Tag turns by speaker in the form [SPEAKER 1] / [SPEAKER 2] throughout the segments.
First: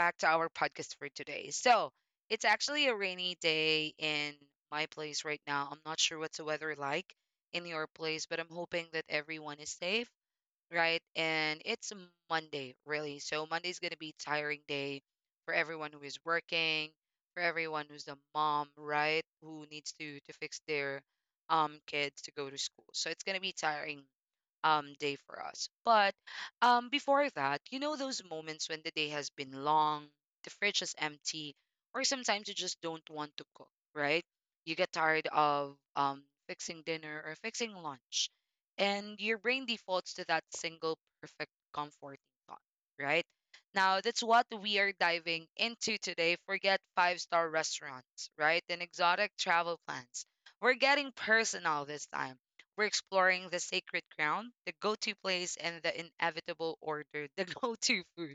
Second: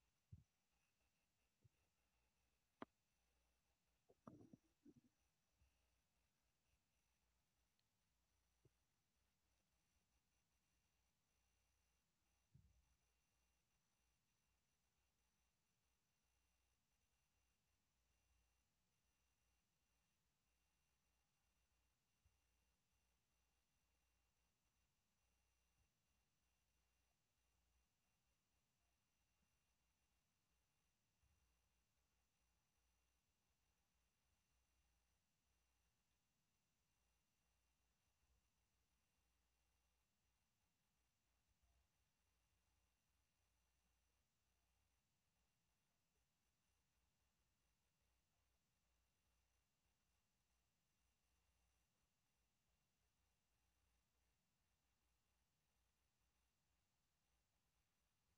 [SPEAKER 1] back to our podcast for today. It's actually a rainy day in my place right now. I'm not sure what's the weather like in your place, but I'm hoping that everyone is safe, right? And it's Monday, really. So, Monday's going to be a tiring day for everyone who is working, for everyone who's a mom, right? Who needs to fix their kids to go to school. So, it's going to be tiring day for us. But before that, you know those moments when the day has been long, the fridge is empty, or sometimes you just don't want to cook, right? You get tired of fixing dinner or fixing lunch, and your brain defaults to that single perfect comforting thought, right? Now, that's what we are diving into today. Forget five-star restaurants, right? And exotic travel plans. We're getting personal this time. We're exploring the sacred ground, the go to place, and the inevitable order, the go to food,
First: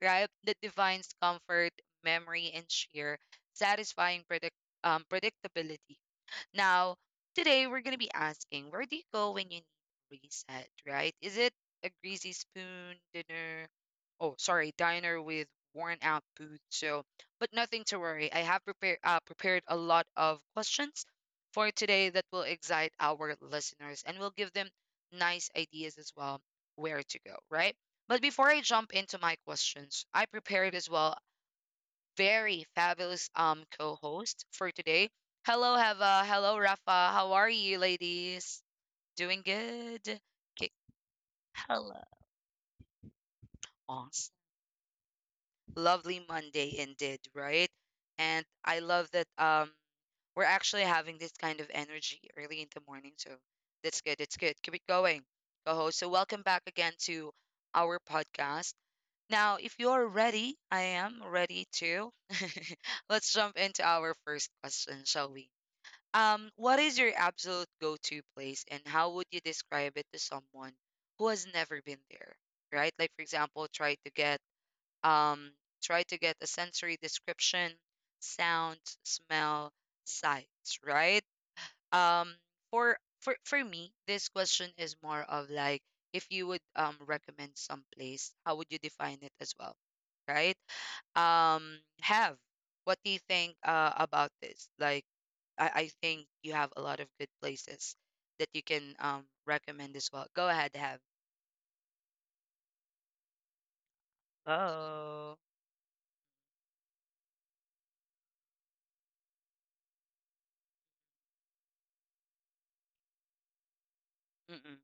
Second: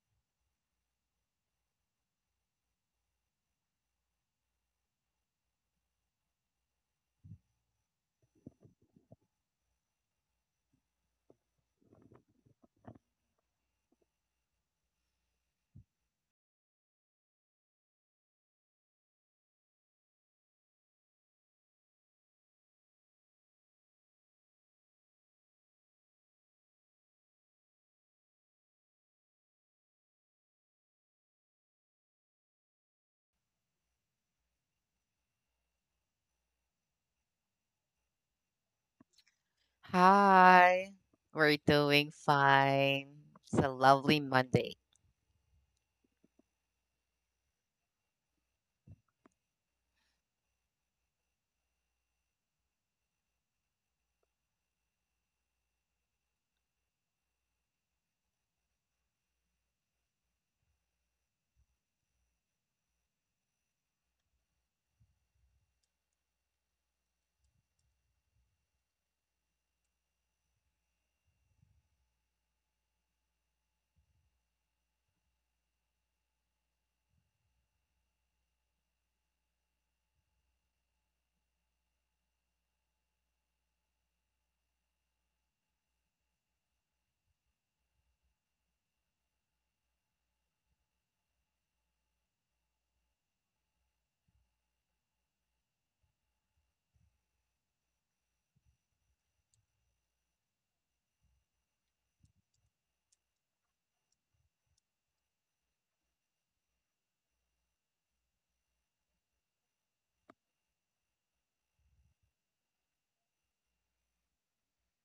[SPEAKER 1] right? That defines comfort, memory, and sheer satisfying predictability. Now, today we're going to be asking, where do you go when you need reset, right? Is it a greasy spoon dinner? Oh, sorry, diner with worn out boots. So, but nothing to worry. I have prepared a lot of questions for today that will excite our listeners and will give them nice ideas as well, where to go, right? But before I jump into my questions, I prepared as well very fabulous co-host for today. Hello, Heva. Hello, Rafa. How are you, ladies? Doing good. Okay.
[SPEAKER 2] Hi, we're
[SPEAKER 1] Hello.
[SPEAKER 2] doing fine. It's a lovely
[SPEAKER 1] Awesome.
[SPEAKER 2] Monday.
[SPEAKER 1] Lovely Monday indeed, right? And I love that we're actually having this kind of energy early in the morning, so that's good. It's good. Keep it going, co-host. So welcome back again to our podcast. Now, if you're ready, I am ready too. Let's jump into our first question, shall we? What is your absolute go-to place, and how would you describe it to someone who has never been there? Right? Like, for example, um try to get a sensory description, sounds, smell, sights, right? Um for me, this question is more of like, if you would recommend some place, how would you define it as well? Right? Um, have, what do you think about this? Like, I think you have a lot of good places that you can recommend as well. Go ahead, have. Oh. Mm-mm.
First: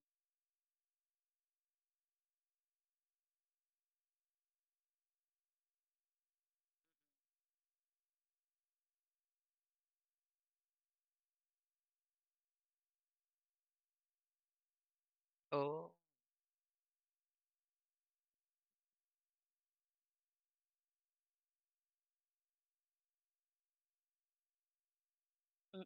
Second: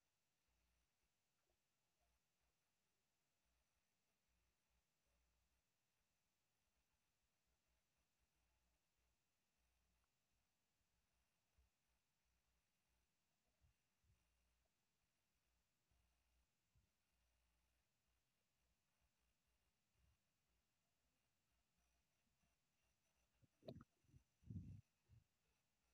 [SPEAKER 1] Oh. Mm-mm,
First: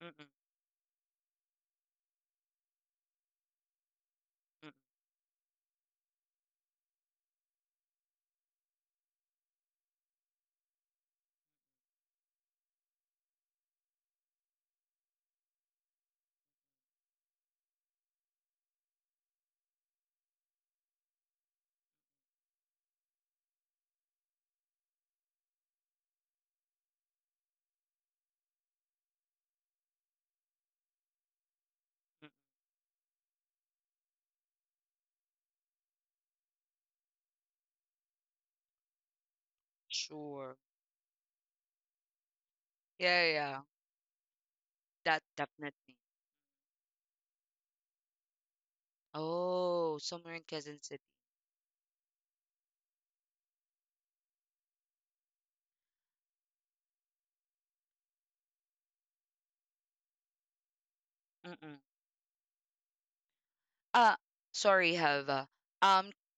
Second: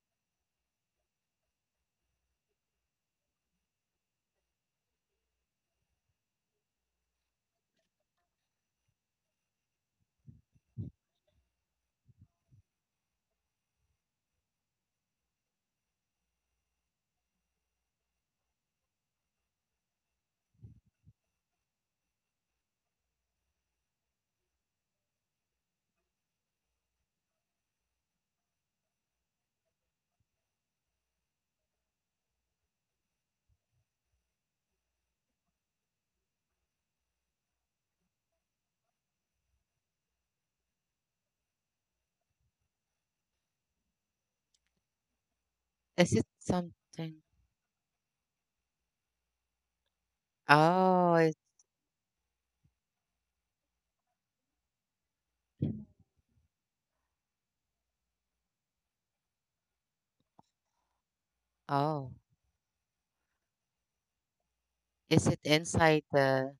[SPEAKER 1] mm-mm, mm-mm, mm-mm. Sure. Yeah, yeah, yeah. That definitely.
[SPEAKER 2] Is it something?
[SPEAKER 1] Oh, somewhere in Quezon
[SPEAKER 2] Oh,
[SPEAKER 1] City.
[SPEAKER 2] it,
[SPEAKER 1] Mm-mm.
[SPEAKER 2] oh,
[SPEAKER 1] Uh, sorry,
[SPEAKER 2] is it
[SPEAKER 1] have.
[SPEAKER 2] inside
[SPEAKER 1] Um,
[SPEAKER 2] the?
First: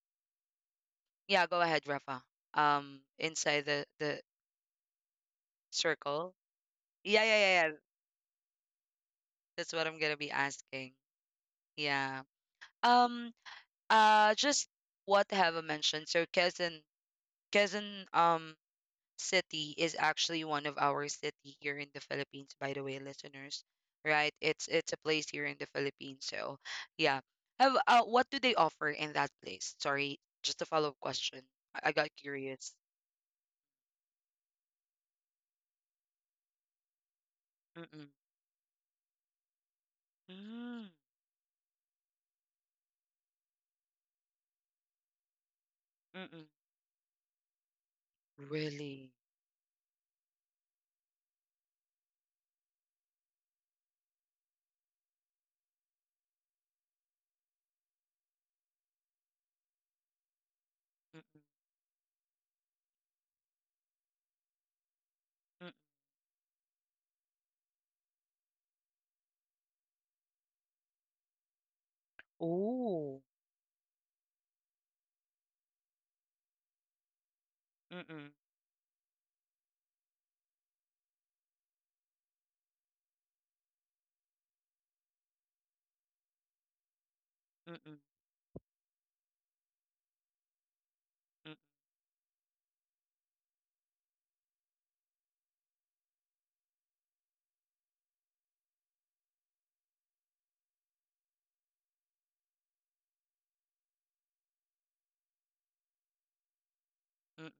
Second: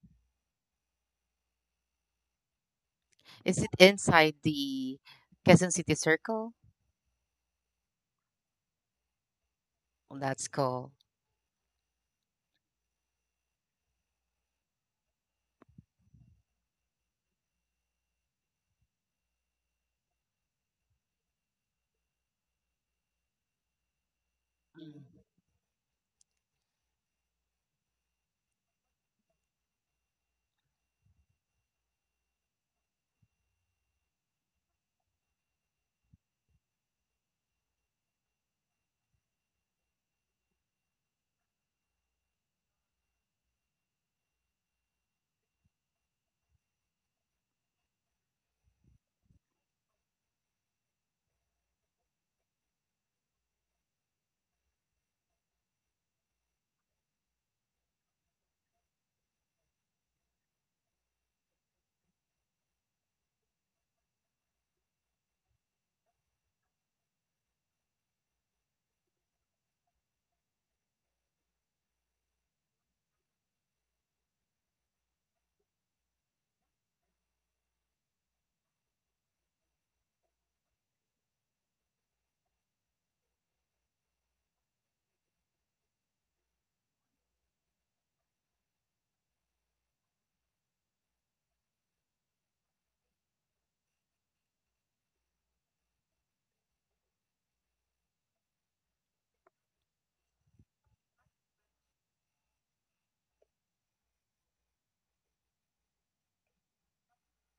[SPEAKER 1] yeah, go ahead, Rafa.
[SPEAKER 2] Is
[SPEAKER 1] Inside
[SPEAKER 2] it
[SPEAKER 1] the
[SPEAKER 2] inside the Quezon City
[SPEAKER 1] circle.
[SPEAKER 2] Circle?
[SPEAKER 1] Yeah, yeah, yeah, yeah. That's what I'm gonna
[SPEAKER 2] Oh,
[SPEAKER 1] be
[SPEAKER 2] that's cool.
[SPEAKER 1] asking. Yeah. Um. Just what have mentioned. So Quezon City is actually one of our city here in the Philippines, by the way, listeners. Right? It's a
[SPEAKER 2] Mm.
[SPEAKER 1] place here in the Philippines. So yeah. Have, what do they offer in that place? Sorry, just a follow-up question. I got curious. Mm-mm. Mm. Mm-mm. Really? Mm-mm. Mm-mm. Oh. Mm-mm. Mm-mm. Mm-mm.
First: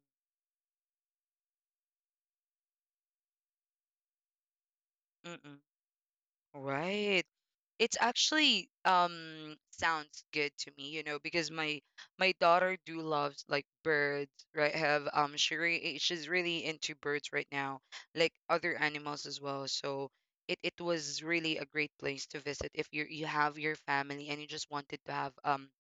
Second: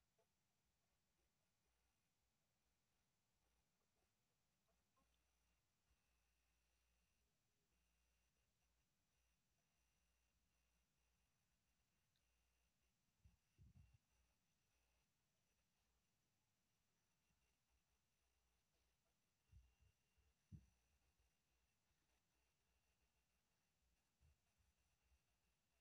[SPEAKER 1] Mm-mm. Right. It's actually sounds good to me, you know, because my daughter do loves like birds, right? Have, um, she's really into birds right now, like other animals as well. So it was really a great place to visit if you have your family and you just wanted to have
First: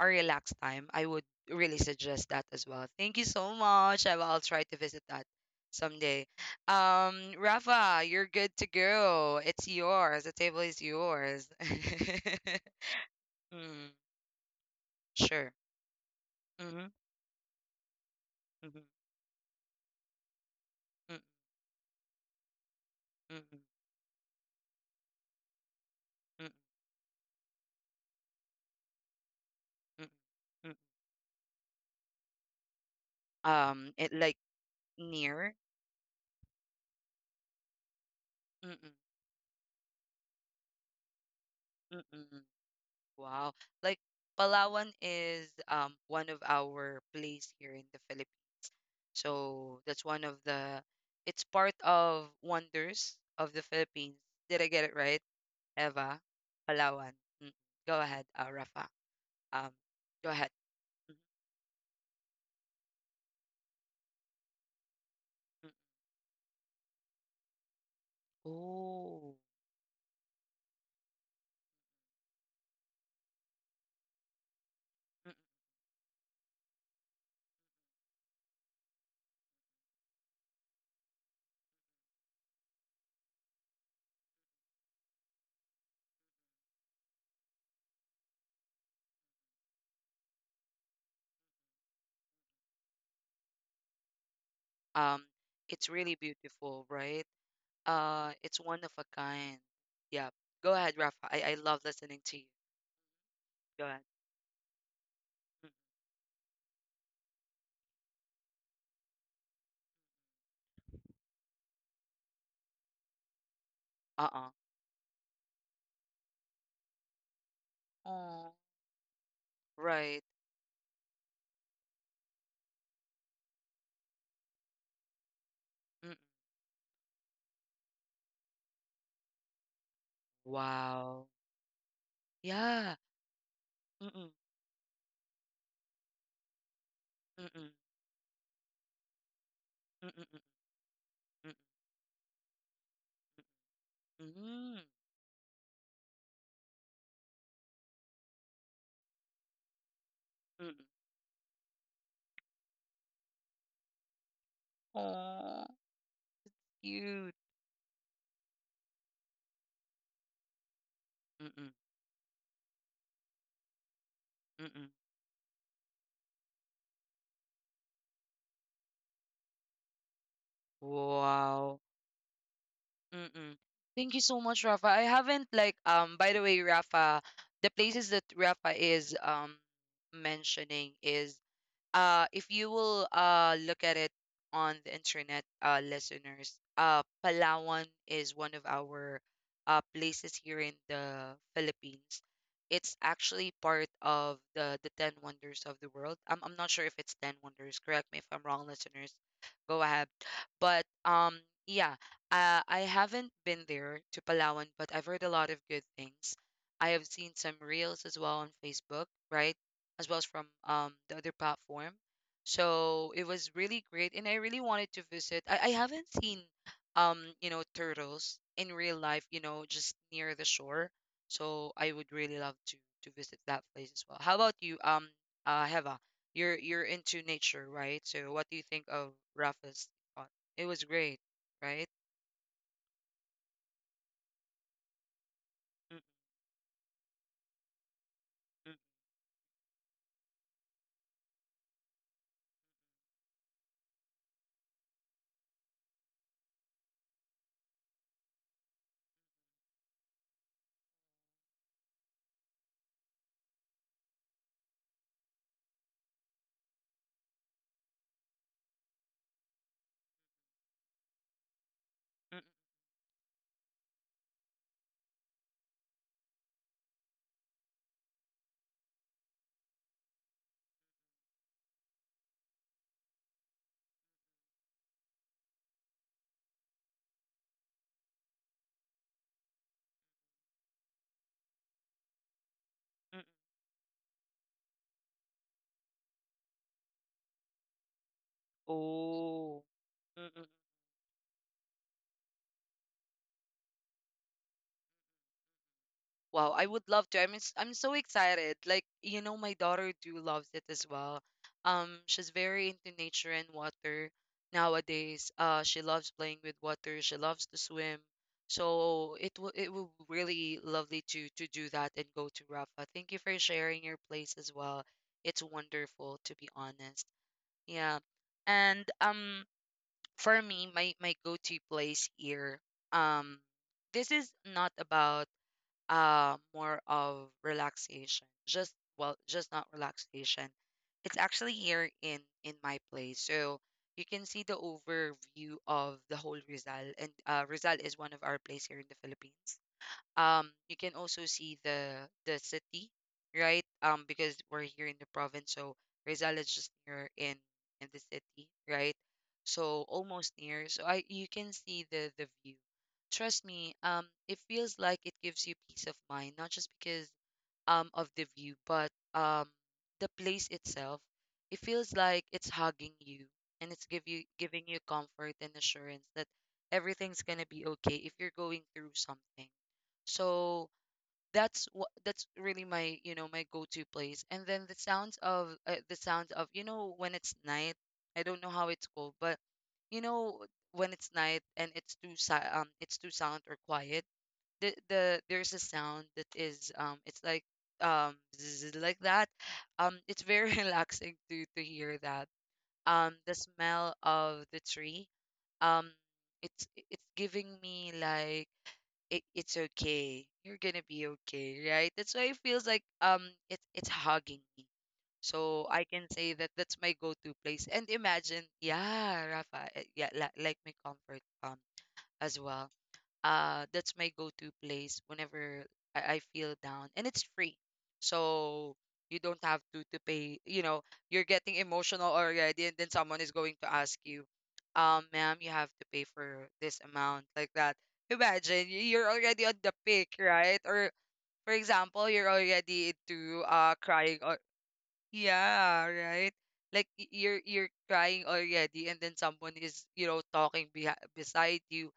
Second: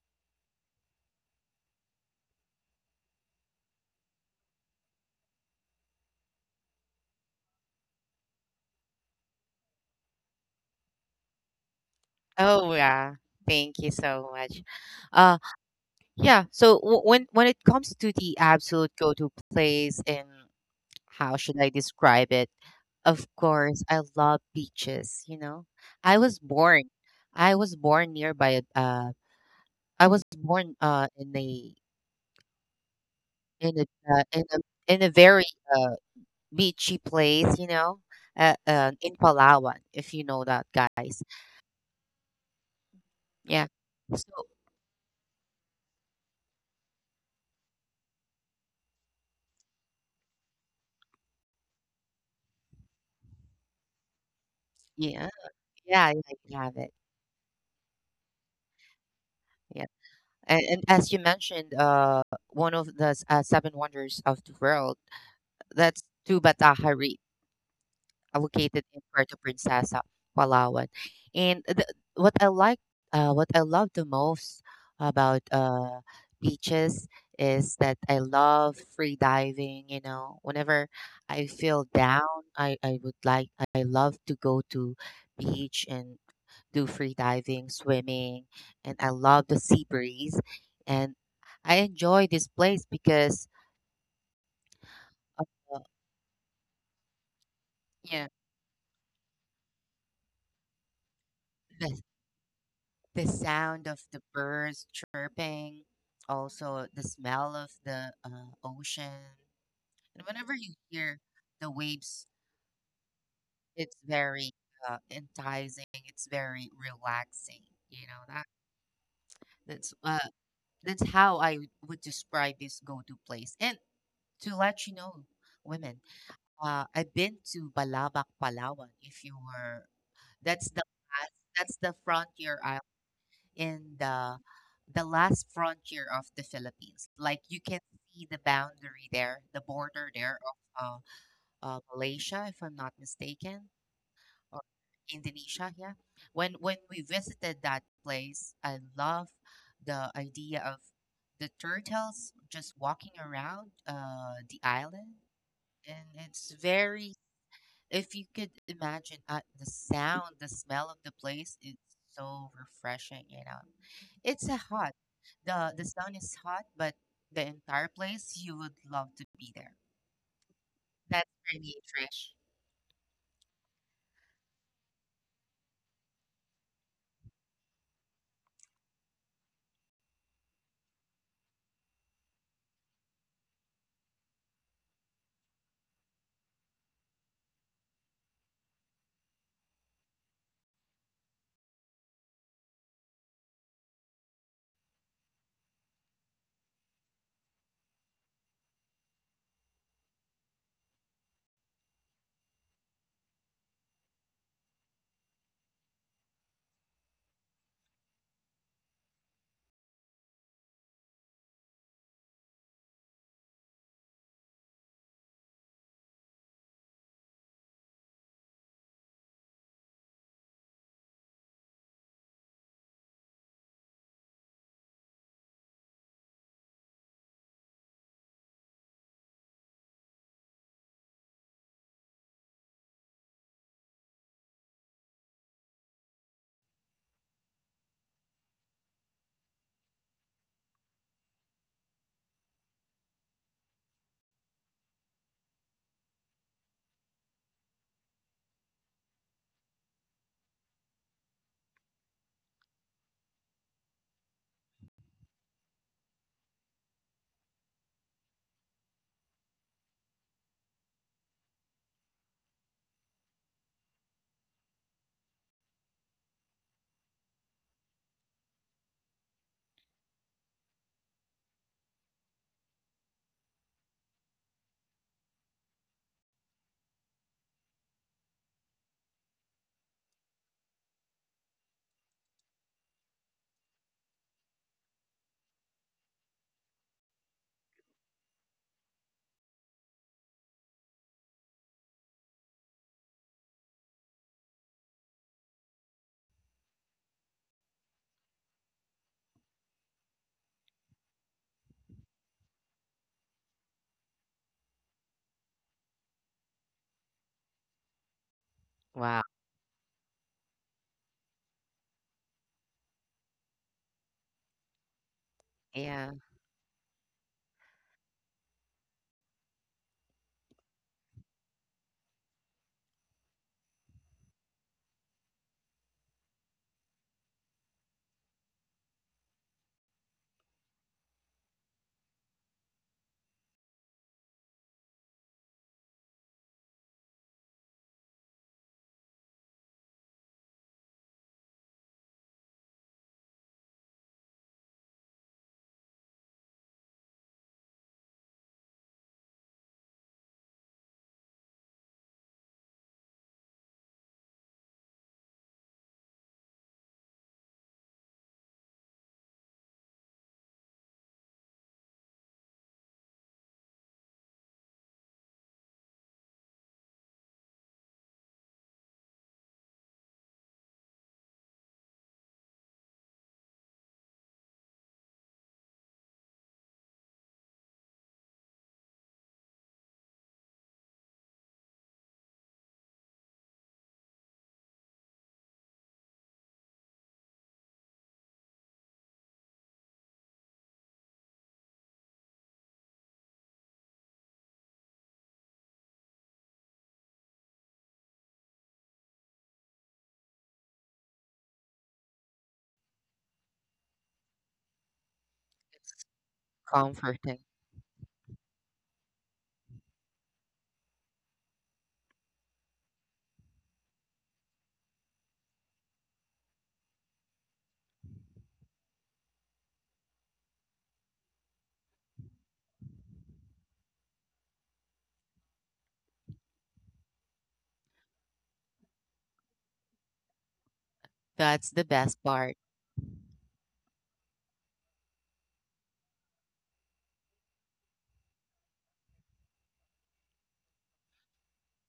[SPEAKER 1] a relaxed time. I would really suggest that as well. Thank you so much. I'll try to visit that someday. Rafa, you're good to go. It's yours. The table is yours.
[SPEAKER 2] Oh yeah, thank you
[SPEAKER 1] Mm,
[SPEAKER 2] so much. Uh,
[SPEAKER 1] sure.
[SPEAKER 2] yeah. So
[SPEAKER 1] Mm-hmm,
[SPEAKER 2] when it comes to the absolute
[SPEAKER 1] mm-hmm,
[SPEAKER 2] go-to place in
[SPEAKER 1] mm,
[SPEAKER 2] how should I describe it? Of
[SPEAKER 1] mm, mm,
[SPEAKER 2] course, I love beaches, you know. I was
[SPEAKER 1] mm,
[SPEAKER 2] born I was born nearby a-
[SPEAKER 1] mm,
[SPEAKER 2] I was
[SPEAKER 1] mm.
[SPEAKER 2] born in a in a
[SPEAKER 1] It
[SPEAKER 2] uh,
[SPEAKER 1] like
[SPEAKER 2] in a in a very
[SPEAKER 1] near.
[SPEAKER 2] uh beachy place, you know,
[SPEAKER 1] Mm-mm,
[SPEAKER 2] in Palawan, if you know that guys.
[SPEAKER 1] mm-mm. Wow.
[SPEAKER 2] Yeah.
[SPEAKER 1] Like,
[SPEAKER 2] So,
[SPEAKER 1] Palawan is one of our place here in the Philippines. So that's one of the. It's part of wonders of the Philippines. Did I get it right,
[SPEAKER 2] yeah. Yeah,
[SPEAKER 1] Eva?
[SPEAKER 2] yeah, you have it.
[SPEAKER 1] Palawan. Mm. Go ahead, Rafa. Um,
[SPEAKER 2] Yeah.
[SPEAKER 1] go ahead.
[SPEAKER 2] And as
[SPEAKER 1] Mhm,
[SPEAKER 2] you mentioned, one of the seven wonders of the world,
[SPEAKER 1] mhm.
[SPEAKER 2] that's Tuba Tahari located in
[SPEAKER 1] Oh,
[SPEAKER 2] Puerto Princesa, Palawan. And what I like, what I love the most
[SPEAKER 1] mm,
[SPEAKER 2] about beaches is that I love free diving. You know, whenever I feel down, I, I would like, I love to go to beach and do free diving, swimming, and I love the sea breeze. And I enjoy this place because,
[SPEAKER 1] um,
[SPEAKER 2] uh,
[SPEAKER 1] it's really beautiful, right?
[SPEAKER 2] yeah,
[SPEAKER 1] It's one of a kind. Yeah. Go ahead, Rafa. I love
[SPEAKER 2] the
[SPEAKER 1] listening to you.
[SPEAKER 2] the
[SPEAKER 1] Go
[SPEAKER 2] sound
[SPEAKER 1] ahead.
[SPEAKER 2] of the birds
[SPEAKER 1] Mm.
[SPEAKER 2] chirping, also the smell of the ocean. And whenever you hear the waves, it's
[SPEAKER 1] Uh-uh.
[SPEAKER 2] very enticing. It's very relaxing. You know
[SPEAKER 1] Oh,
[SPEAKER 2] that that's
[SPEAKER 1] right.
[SPEAKER 2] uh, that's how I would describe this go-to place. And to let you know, women,
[SPEAKER 1] Mm.
[SPEAKER 2] I've been to Balabac, Palawan. If you were, that's the last-
[SPEAKER 1] Wow.
[SPEAKER 2] that's the frontier
[SPEAKER 1] Yeah.
[SPEAKER 2] in
[SPEAKER 1] Mm-mm,
[SPEAKER 2] the last frontier of the Philippines. Like you
[SPEAKER 1] mm-mm,
[SPEAKER 2] can see the boundary there, the border
[SPEAKER 1] mm-mm,
[SPEAKER 2] there of
[SPEAKER 1] mm-mm,
[SPEAKER 2] Malaysia, if I'm not mistaken, or
[SPEAKER 1] mm-mm,
[SPEAKER 2] Indonesia. Yeah, when we visited that place, I love the idea
[SPEAKER 1] mm-mm.
[SPEAKER 2] of the turtles just walking around the island,
[SPEAKER 1] Oh,
[SPEAKER 2] and it's very
[SPEAKER 1] cute.
[SPEAKER 2] if you could imagine the sound, the smell of the place,
[SPEAKER 1] Mm-mm,
[SPEAKER 2] it's so refreshing, you know. It's a
[SPEAKER 1] mm-mm.
[SPEAKER 2] hot. The sound is hot, but the entire place you would love to be there. That's for
[SPEAKER 1] Wow.
[SPEAKER 2] me, Trish.
[SPEAKER 1] Mm-mm. Thank you so much, Rafa. I haven't like um, by the way, Rafa, the places that Rafa is mentioning is if you will look at it on the internet, listeners, Palawan is one of our places here in the Philippines. It's actually part of the 10 wonders of the world. I'm not sure if it's 10 wonders. Correct me if I'm wrong, listeners. Go ahead. But yeah, I haven't been there to Palawan, but I've heard a lot of good things. I have seen some reels as well on Facebook, right? As well as from the other platform. So it was really great, and I really wanted to visit. I haven't seen, you know, turtles in real life, you know, just near the shore. So I would really love to visit that place as well. How about you, Heva? You're into nature, right? So what do you think of Rafa's thought? It was great, right? Mm, mm, mm, mm, mm. Oh. Wow, I would love to. I'm so excited. Like, you know, my daughter do loves it as well. She's very into nature and water nowadays. She loves playing with water. She loves to swim. So
[SPEAKER 2] Wow.
[SPEAKER 1] it will be really lovely to do that and go to Rafa. Thank you for sharing your place as well. It's
[SPEAKER 2] Yeah.
[SPEAKER 1] wonderful, to be honest. Yeah. And for me, my go-to place here, um, this is not about more of relaxation. Just, well, just not relaxation. It's actually here in my place, so you can see the overview of the whole Rizal, and Rizal is one of our place here in the Philippines. Um, you can also see the city, right? Um, because we're here in the province, so Rizal is just near in the city, right? So almost near, so I you can see the view, trust me. Um, it feels like it gives you peace of mind, not just because of the view, but um, the place itself, it feels like it's hugging you, and it's give you giving you comfort and assurance that everything's gonna be okay if you're going through something. So that's really my, you know, my go-to place. And then the sounds of you know, when it's night, I don't know how it's called, but you know, when it's night and it's too silent or quiet. There's a sound that is um, it's like um, zzz, like that. It's very relaxing to hear that. The smell of the tree. Um, it's giving me like, it, it's okay. You're gonna be okay, right? That's why it feels like um, it's hugging me. So I can say that that's my go-to
[SPEAKER 2] Comforting.
[SPEAKER 1] place. And imagine, yeah, Rafa, eh, yeah, la, like my comfort um, as well. That's my go-to place whenever I feel down, and it's free, so you don't have to pay. You know, you're getting emotional already, and then someone is going to ask you, ma'am, you have to pay for this amount like that. Imagine you're already on the peak, right? Or for
[SPEAKER 2] That's the
[SPEAKER 1] example, you're
[SPEAKER 2] best part.
[SPEAKER 1] already into uh, crying or yeah, right? Like you're crying already, and then someone is, you know, talking beside you.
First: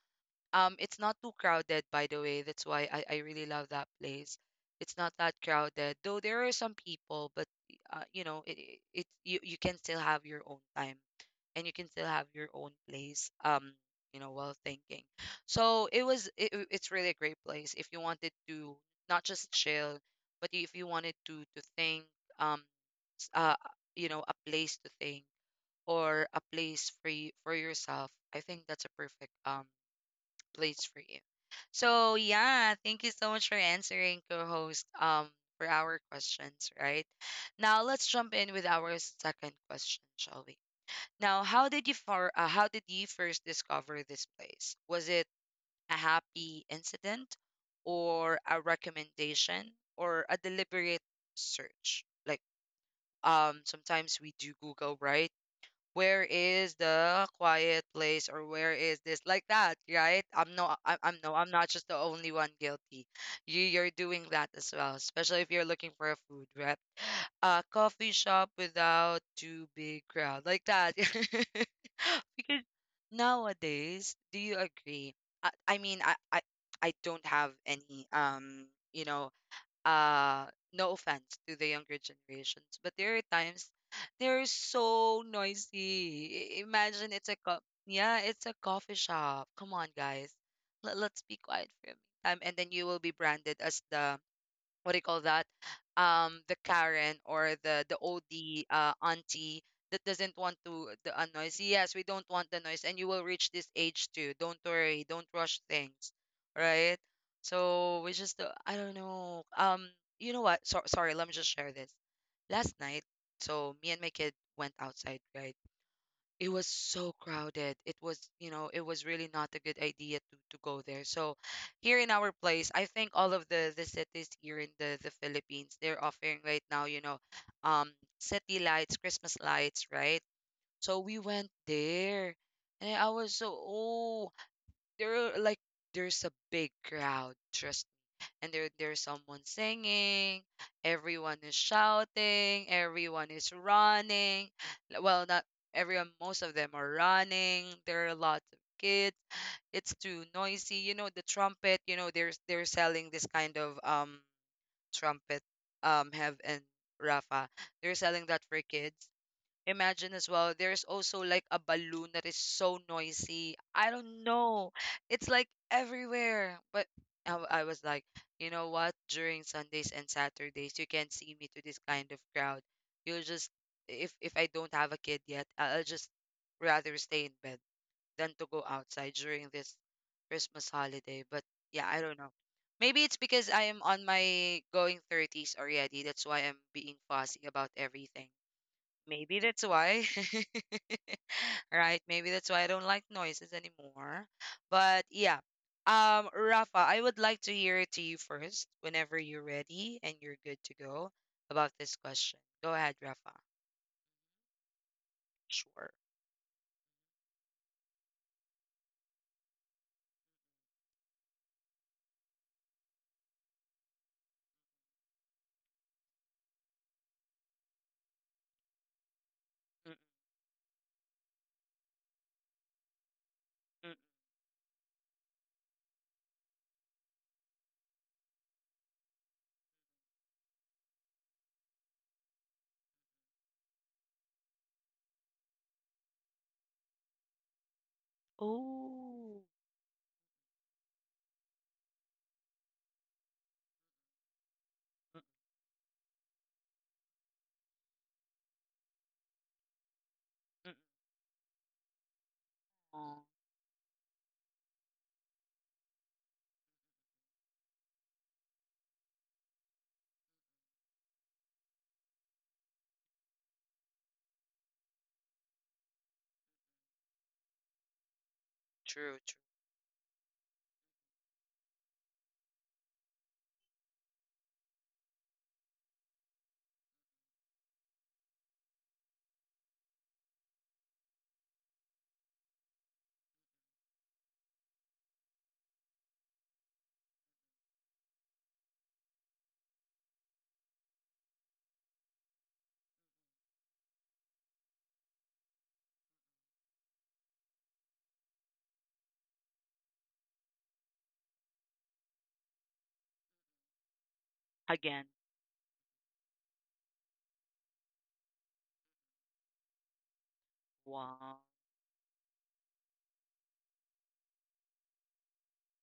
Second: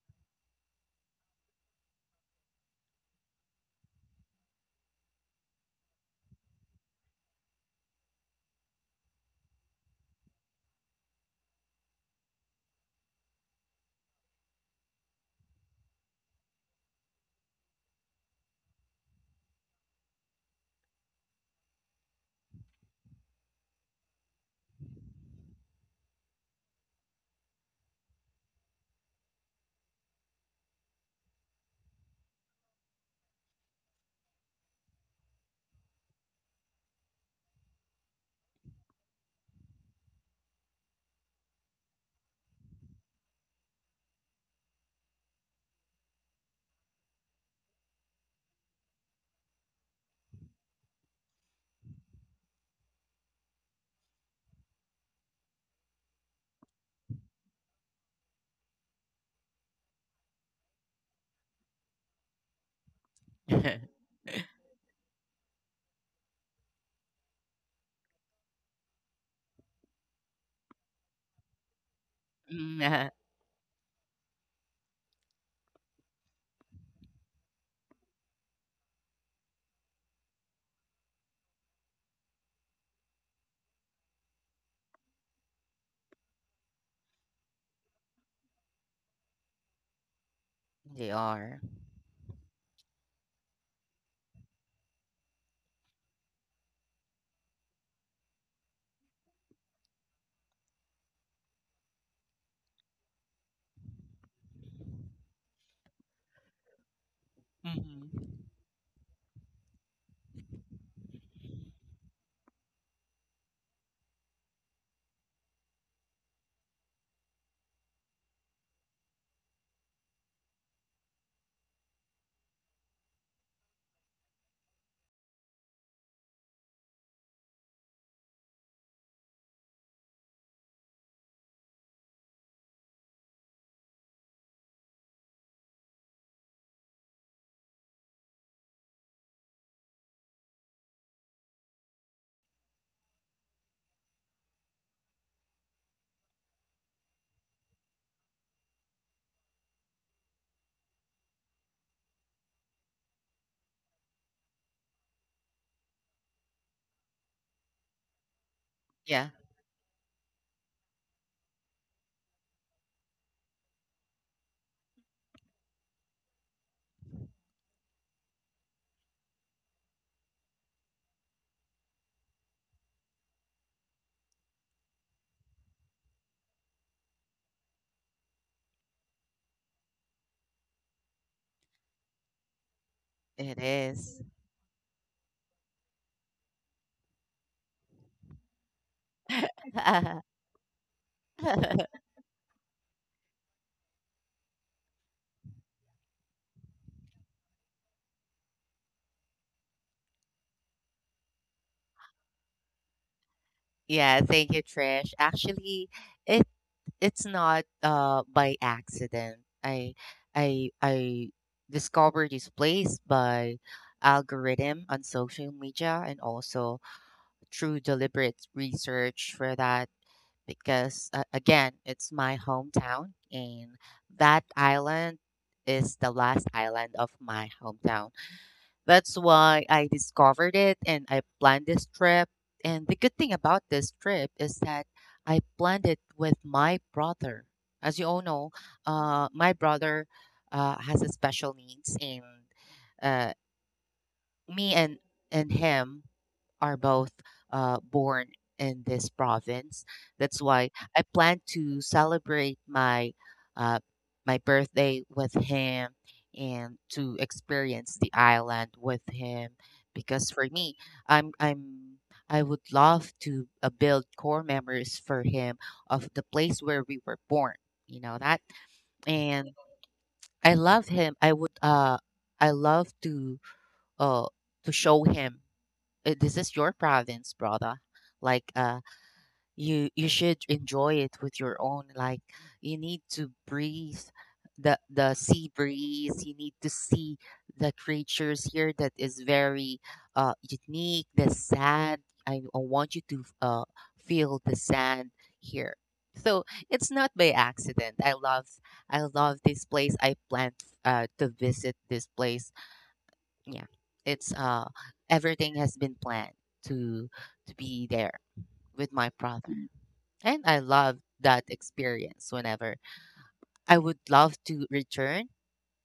[SPEAKER 1] Um, it's not too crowded, by the way. That's why I really love that place. It's not that crowded, though there are some people, but you know, it you can still have your own time, and you can still have your own place. You know, while thinking. So it was it, it- it's really a great place if you wanted to not just chill, but if you wanted to think, um, s- uh, you know, a place to think, or a place for you, for yourself. I think that's a perfect um, place for you. So yeah, thank you so much for answering, co-host, for our questions, right? Now let's jump in with our second question, shall we? Now, how did you first discover this place? Was it a happy incident, or a recommendation, or a deliberate search? Like, um, sometimes we do Google, right? Where is the quiet place or where is this like that, right? I'm no I- I'm no I'm not just the only one guilty. You're doing that as well, especially if you're looking for a food, right? A coffee shop without too big crowd like that. Because
[SPEAKER 2] Mm.
[SPEAKER 1] nowadays, do you agree? I mean, I, I don't have any you know uh no offense to the younger generations, but there are times they're so noisy. Imagine, it's a yeah, it's a coffee shop, come on guys. Let,
[SPEAKER 2] They
[SPEAKER 1] let's be
[SPEAKER 2] are.
[SPEAKER 1] quiet for a minute. Time, and then you will be branded as the what do you call that, the Karen or the OD auntie that doesn't want to the noise. Yes, we don't want the noise, and you will reach this age too. Don't worry, don't rush things, right? So we just
[SPEAKER 2] Hmm.
[SPEAKER 1] I don't know. You know what? So sorry, let me just share this. Last night, so me and my kid went outside, right? It was so crowded. It was, you know, it was really not a good idea to go there. So here in our place, I think all of the cities here in the Philippines, they're offering right now, you know, um, city lights, Christmas lights, right? So we went there, and I was so, oh, there are like, there's a big crowd, trust. And there's someone singing, everyone is shouting, everyone is running. Well, not everyone, most of them are running. There are lots of kids, it's too noisy. You know, the trumpet, you know, there's they're selling this kind of trumpet, have, and Rafa, they're selling that for kids.
[SPEAKER 2] Yeah,
[SPEAKER 1] Imagine as well, there's also like a balloon that is so noisy, I don't know. It's like everywhere. But I was like, you know what, during Sundays and Saturdays you can't see me to this kind of crowd. You'll just, if I don't have a kid yet, I'll just rather stay in bed than to go outside during this Christmas holiday. But yeah, I don't know. Maybe it's because
[SPEAKER 2] it
[SPEAKER 1] I am on
[SPEAKER 2] is.
[SPEAKER 1] my going 30s already, that's why I'm being fussy about everything. Maybe that's why. Right? Maybe that's why I don't like noises anymore. But yeah. Rafa, I would like to hear it to you first whenever you're ready and you're good to go about this question. Go ahead, Rafa.
[SPEAKER 2] Yeah, thank you, Trish. Actually,
[SPEAKER 1] Sure.
[SPEAKER 2] it it's not by accident. I I discovered this place by algorithm on social media and also through deliberate research for that because again it's my hometown and
[SPEAKER 1] Mm-mm.
[SPEAKER 2] that island is the last island of my hometown that's why I discovered it and I planned this trip. And the good thing about this trip is that I planned it with my brother. As you all know,
[SPEAKER 1] Oh.
[SPEAKER 2] my brother has a special needs, and uh, me and him are both born in this province. That's why
[SPEAKER 1] Mm-mm.
[SPEAKER 2] I plan to celebrate my uh, my birthday with him and to experience the island with him. Because for me, I'm I would love to build core memories for him of the place where we were born. You know that,
[SPEAKER 1] True, true.
[SPEAKER 2] and I love him. I love uh to show him this is your province, brother. Like uh you you should enjoy it with your own like you need to breathe the sea breeze. You need to see the creatures here that is very unique, the sand. I want you to feel the sand here. So it's not by accident. I love this place. I plan to visit this place yeah it's
[SPEAKER 1] Again.
[SPEAKER 2] everything has been planned to to be there with my brother and I love
[SPEAKER 1] Wow.
[SPEAKER 2] that experience whenever I would love to return.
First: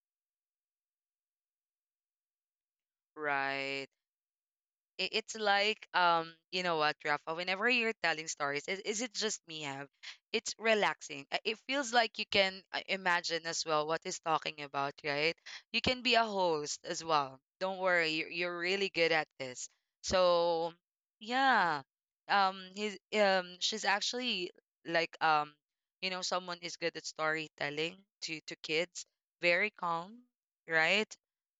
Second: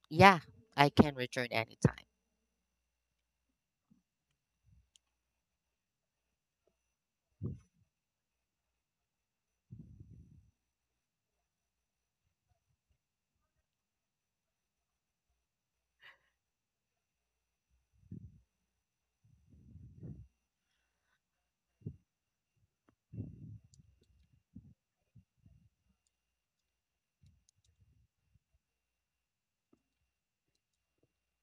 [SPEAKER 2] Yeah, I can return anytime.
[SPEAKER 1] Right. It's like, you know what, Rafa, whenever you're telling stories, is it just me have, it's relaxing. It feels like you can, imagine as well what he's talking about, right? You can be a host as well, don't worry. You're really good at this, so yeah. He's she's actually like, you know, someone is good at storytelling to kids. Very calm, right?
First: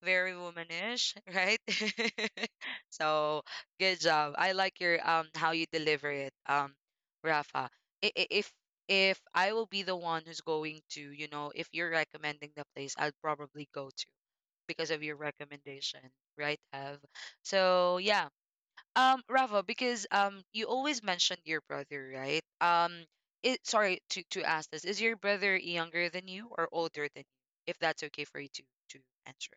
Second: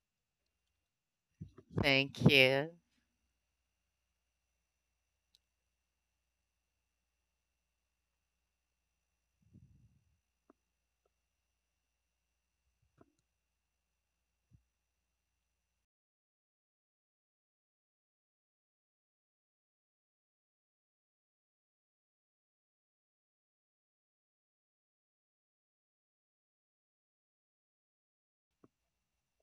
[SPEAKER 1] Very womanish. Right?
[SPEAKER 2] Thank you.
[SPEAKER 1] So good job. I like your how you deliver it, Rafa. I- i- If if I will be the one who's going to, you know, if you're recommending the place, I'd probably go to, because of your recommendation, right, Ev? So yeah. Rafa, because you always mentioned your brother, right? It, sorry to ask this. Is your brother younger than you or older than you? If that's okay for you to to answer.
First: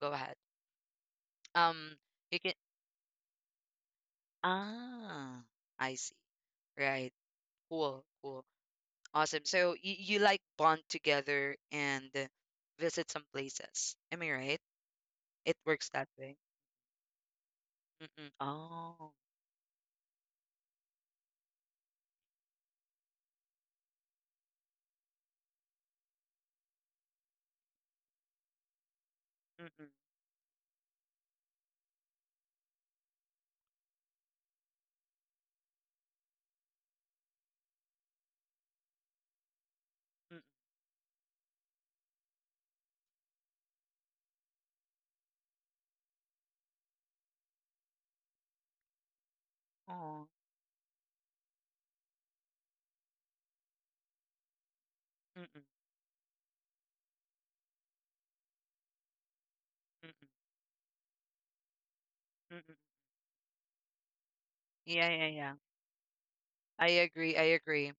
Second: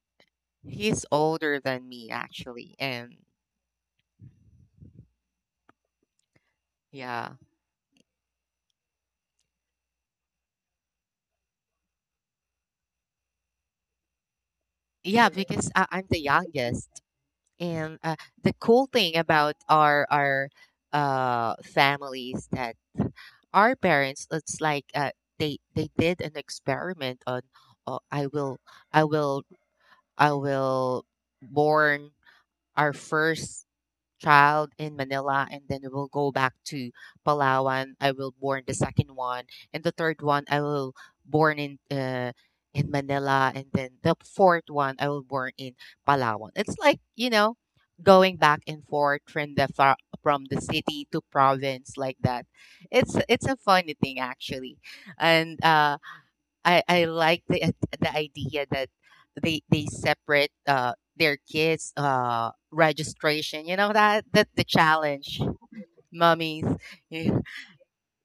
[SPEAKER 1] Go ahead.
[SPEAKER 2] He's older than
[SPEAKER 1] Um
[SPEAKER 2] me
[SPEAKER 1] you can,
[SPEAKER 2] actually, and
[SPEAKER 1] ah, I see. Right.
[SPEAKER 2] yeah,
[SPEAKER 1] Cool, cool. Awesome. So you like bond together and visit some places. Am I right?
[SPEAKER 2] yeah.
[SPEAKER 1] It
[SPEAKER 2] Because
[SPEAKER 1] works that
[SPEAKER 2] I'm the
[SPEAKER 1] way.
[SPEAKER 2] youngest. And
[SPEAKER 1] Mm-mm.
[SPEAKER 2] the cool
[SPEAKER 1] Oh.
[SPEAKER 2] thing about our families that our parents, it's like they did an experiment on. Oh, I will,
[SPEAKER 1] Mm-mm.
[SPEAKER 2] I will born our first child in Manila, and then we will go back to Palawan. I will born the second one, and the third
[SPEAKER 1] Mm-mm.
[SPEAKER 2] one I will born in Manila, and then the fourth one I will born in Palawan. It's like you know, going back and forth from the far,
[SPEAKER 1] Oh.
[SPEAKER 2] from the city to province like that. It's a funny thing actually, and
[SPEAKER 1] Mm-mm.
[SPEAKER 2] I like the idea that they
[SPEAKER 1] Mm-mm.
[SPEAKER 2] separate their kids
[SPEAKER 1] Mm-mm.
[SPEAKER 2] registration. You know that that the
[SPEAKER 1] Yeah,
[SPEAKER 2] challenge,
[SPEAKER 1] yeah, yeah.
[SPEAKER 2] mummies.
[SPEAKER 1] I
[SPEAKER 2] Yeah.
[SPEAKER 1] agree. I agree.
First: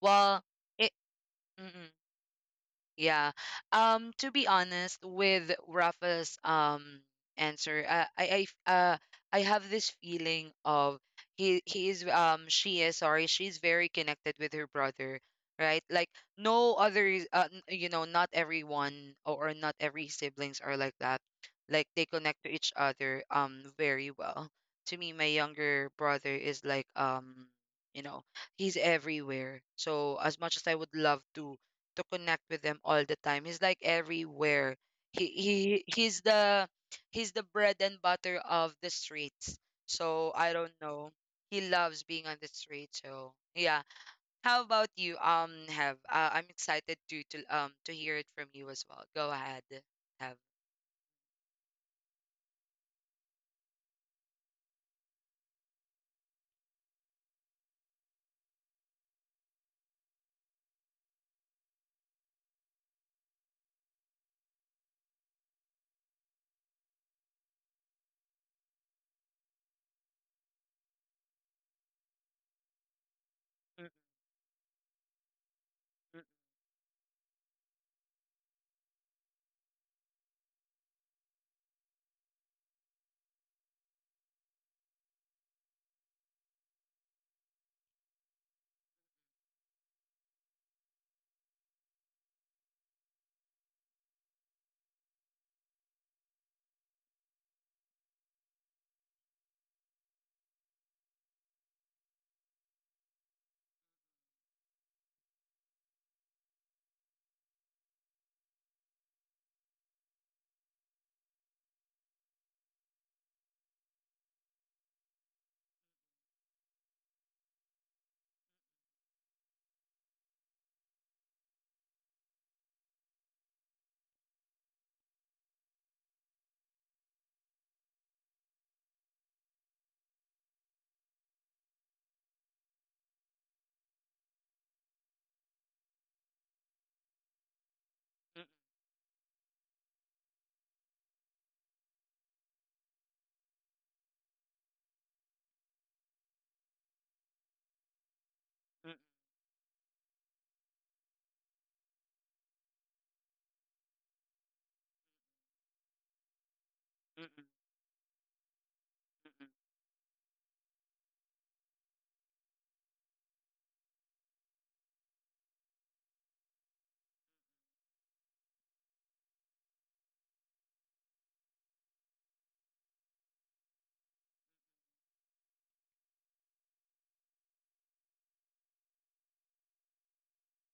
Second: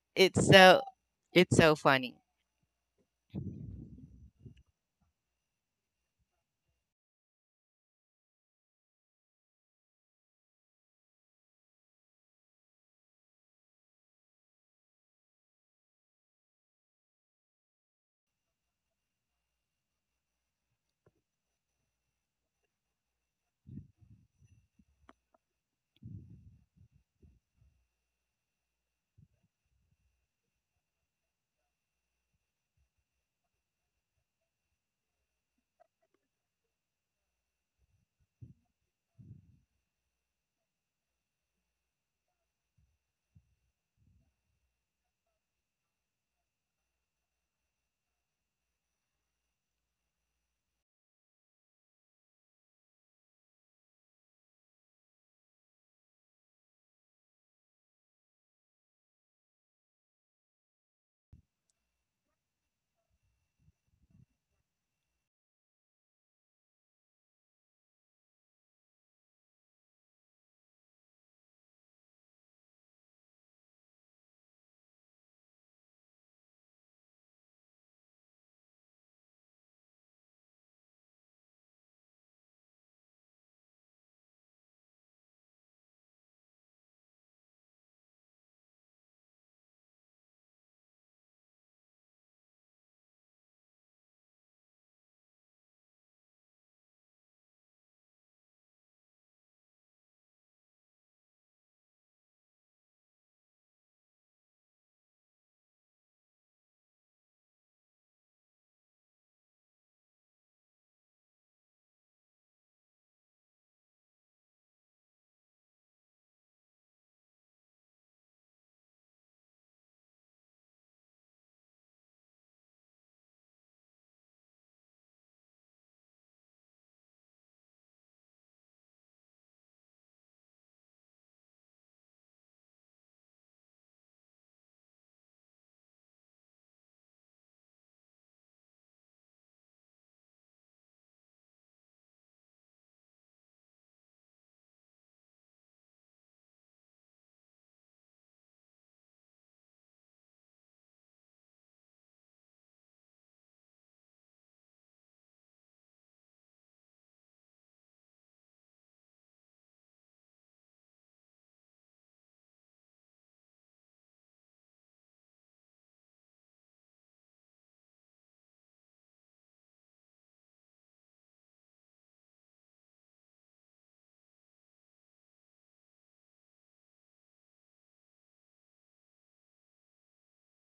[SPEAKER 1] Well,
[SPEAKER 2] It's so
[SPEAKER 1] it.
[SPEAKER 2] it's so
[SPEAKER 1] Mm-mm.
[SPEAKER 2] funny.
[SPEAKER 1] Yeah. To be honest, with Rafa's answer, uh I have this feeling of he is she is, sorry, she's very connected with her brother, right? Like no other you know, not everyone, or not every siblings are like that. Like they connect to each other very well. To me, my younger brother is like, you know, he's everywhere. So as much as I would love to connect with them all the time. He's like everywhere. He's the he's the bread and butter of the streets. So I don't know. He loves being on the street. So yeah. How about you? Have I'm excited to hear it from you as well. Go ahead. Have. Mm, mm, mm, mm, mm, mm,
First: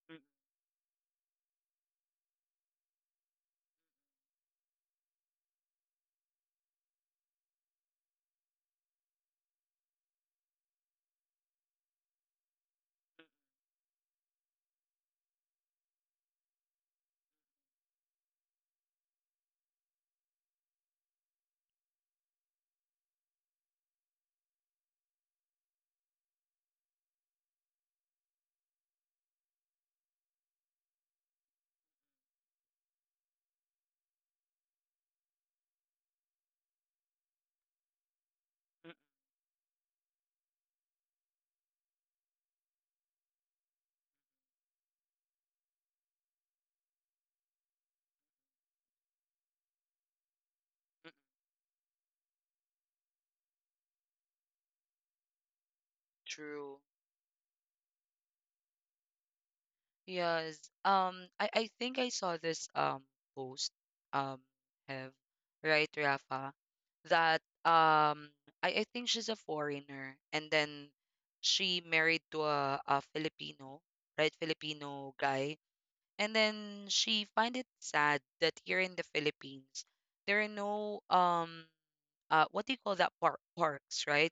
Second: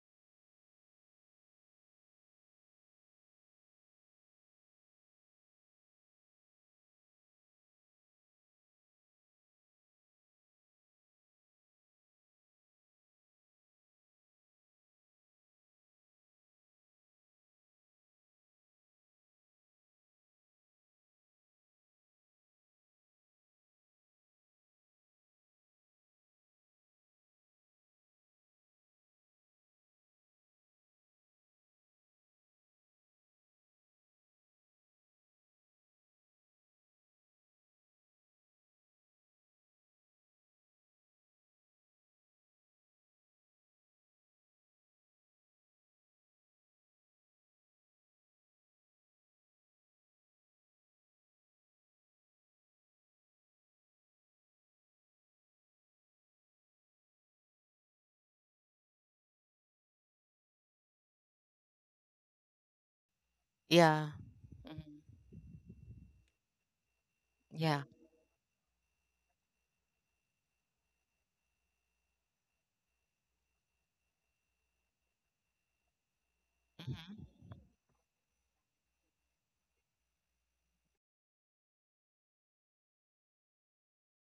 [SPEAKER 1] mm, mm, mm, mm. True. Yes. Um, I think I saw this post.
[SPEAKER 2] Yeah,
[SPEAKER 1] Um,
[SPEAKER 2] mhm.
[SPEAKER 1] have, right, Rafa, that
[SPEAKER 2] Yeah,
[SPEAKER 1] I think she's a foreigner, and then she married to a Filipino, right? Filipino guy. And then
[SPEAKER 2] mhm.
[SPEAKER 1] she find it sad that here in the Philippines there are no what do you call that, park, parks, right?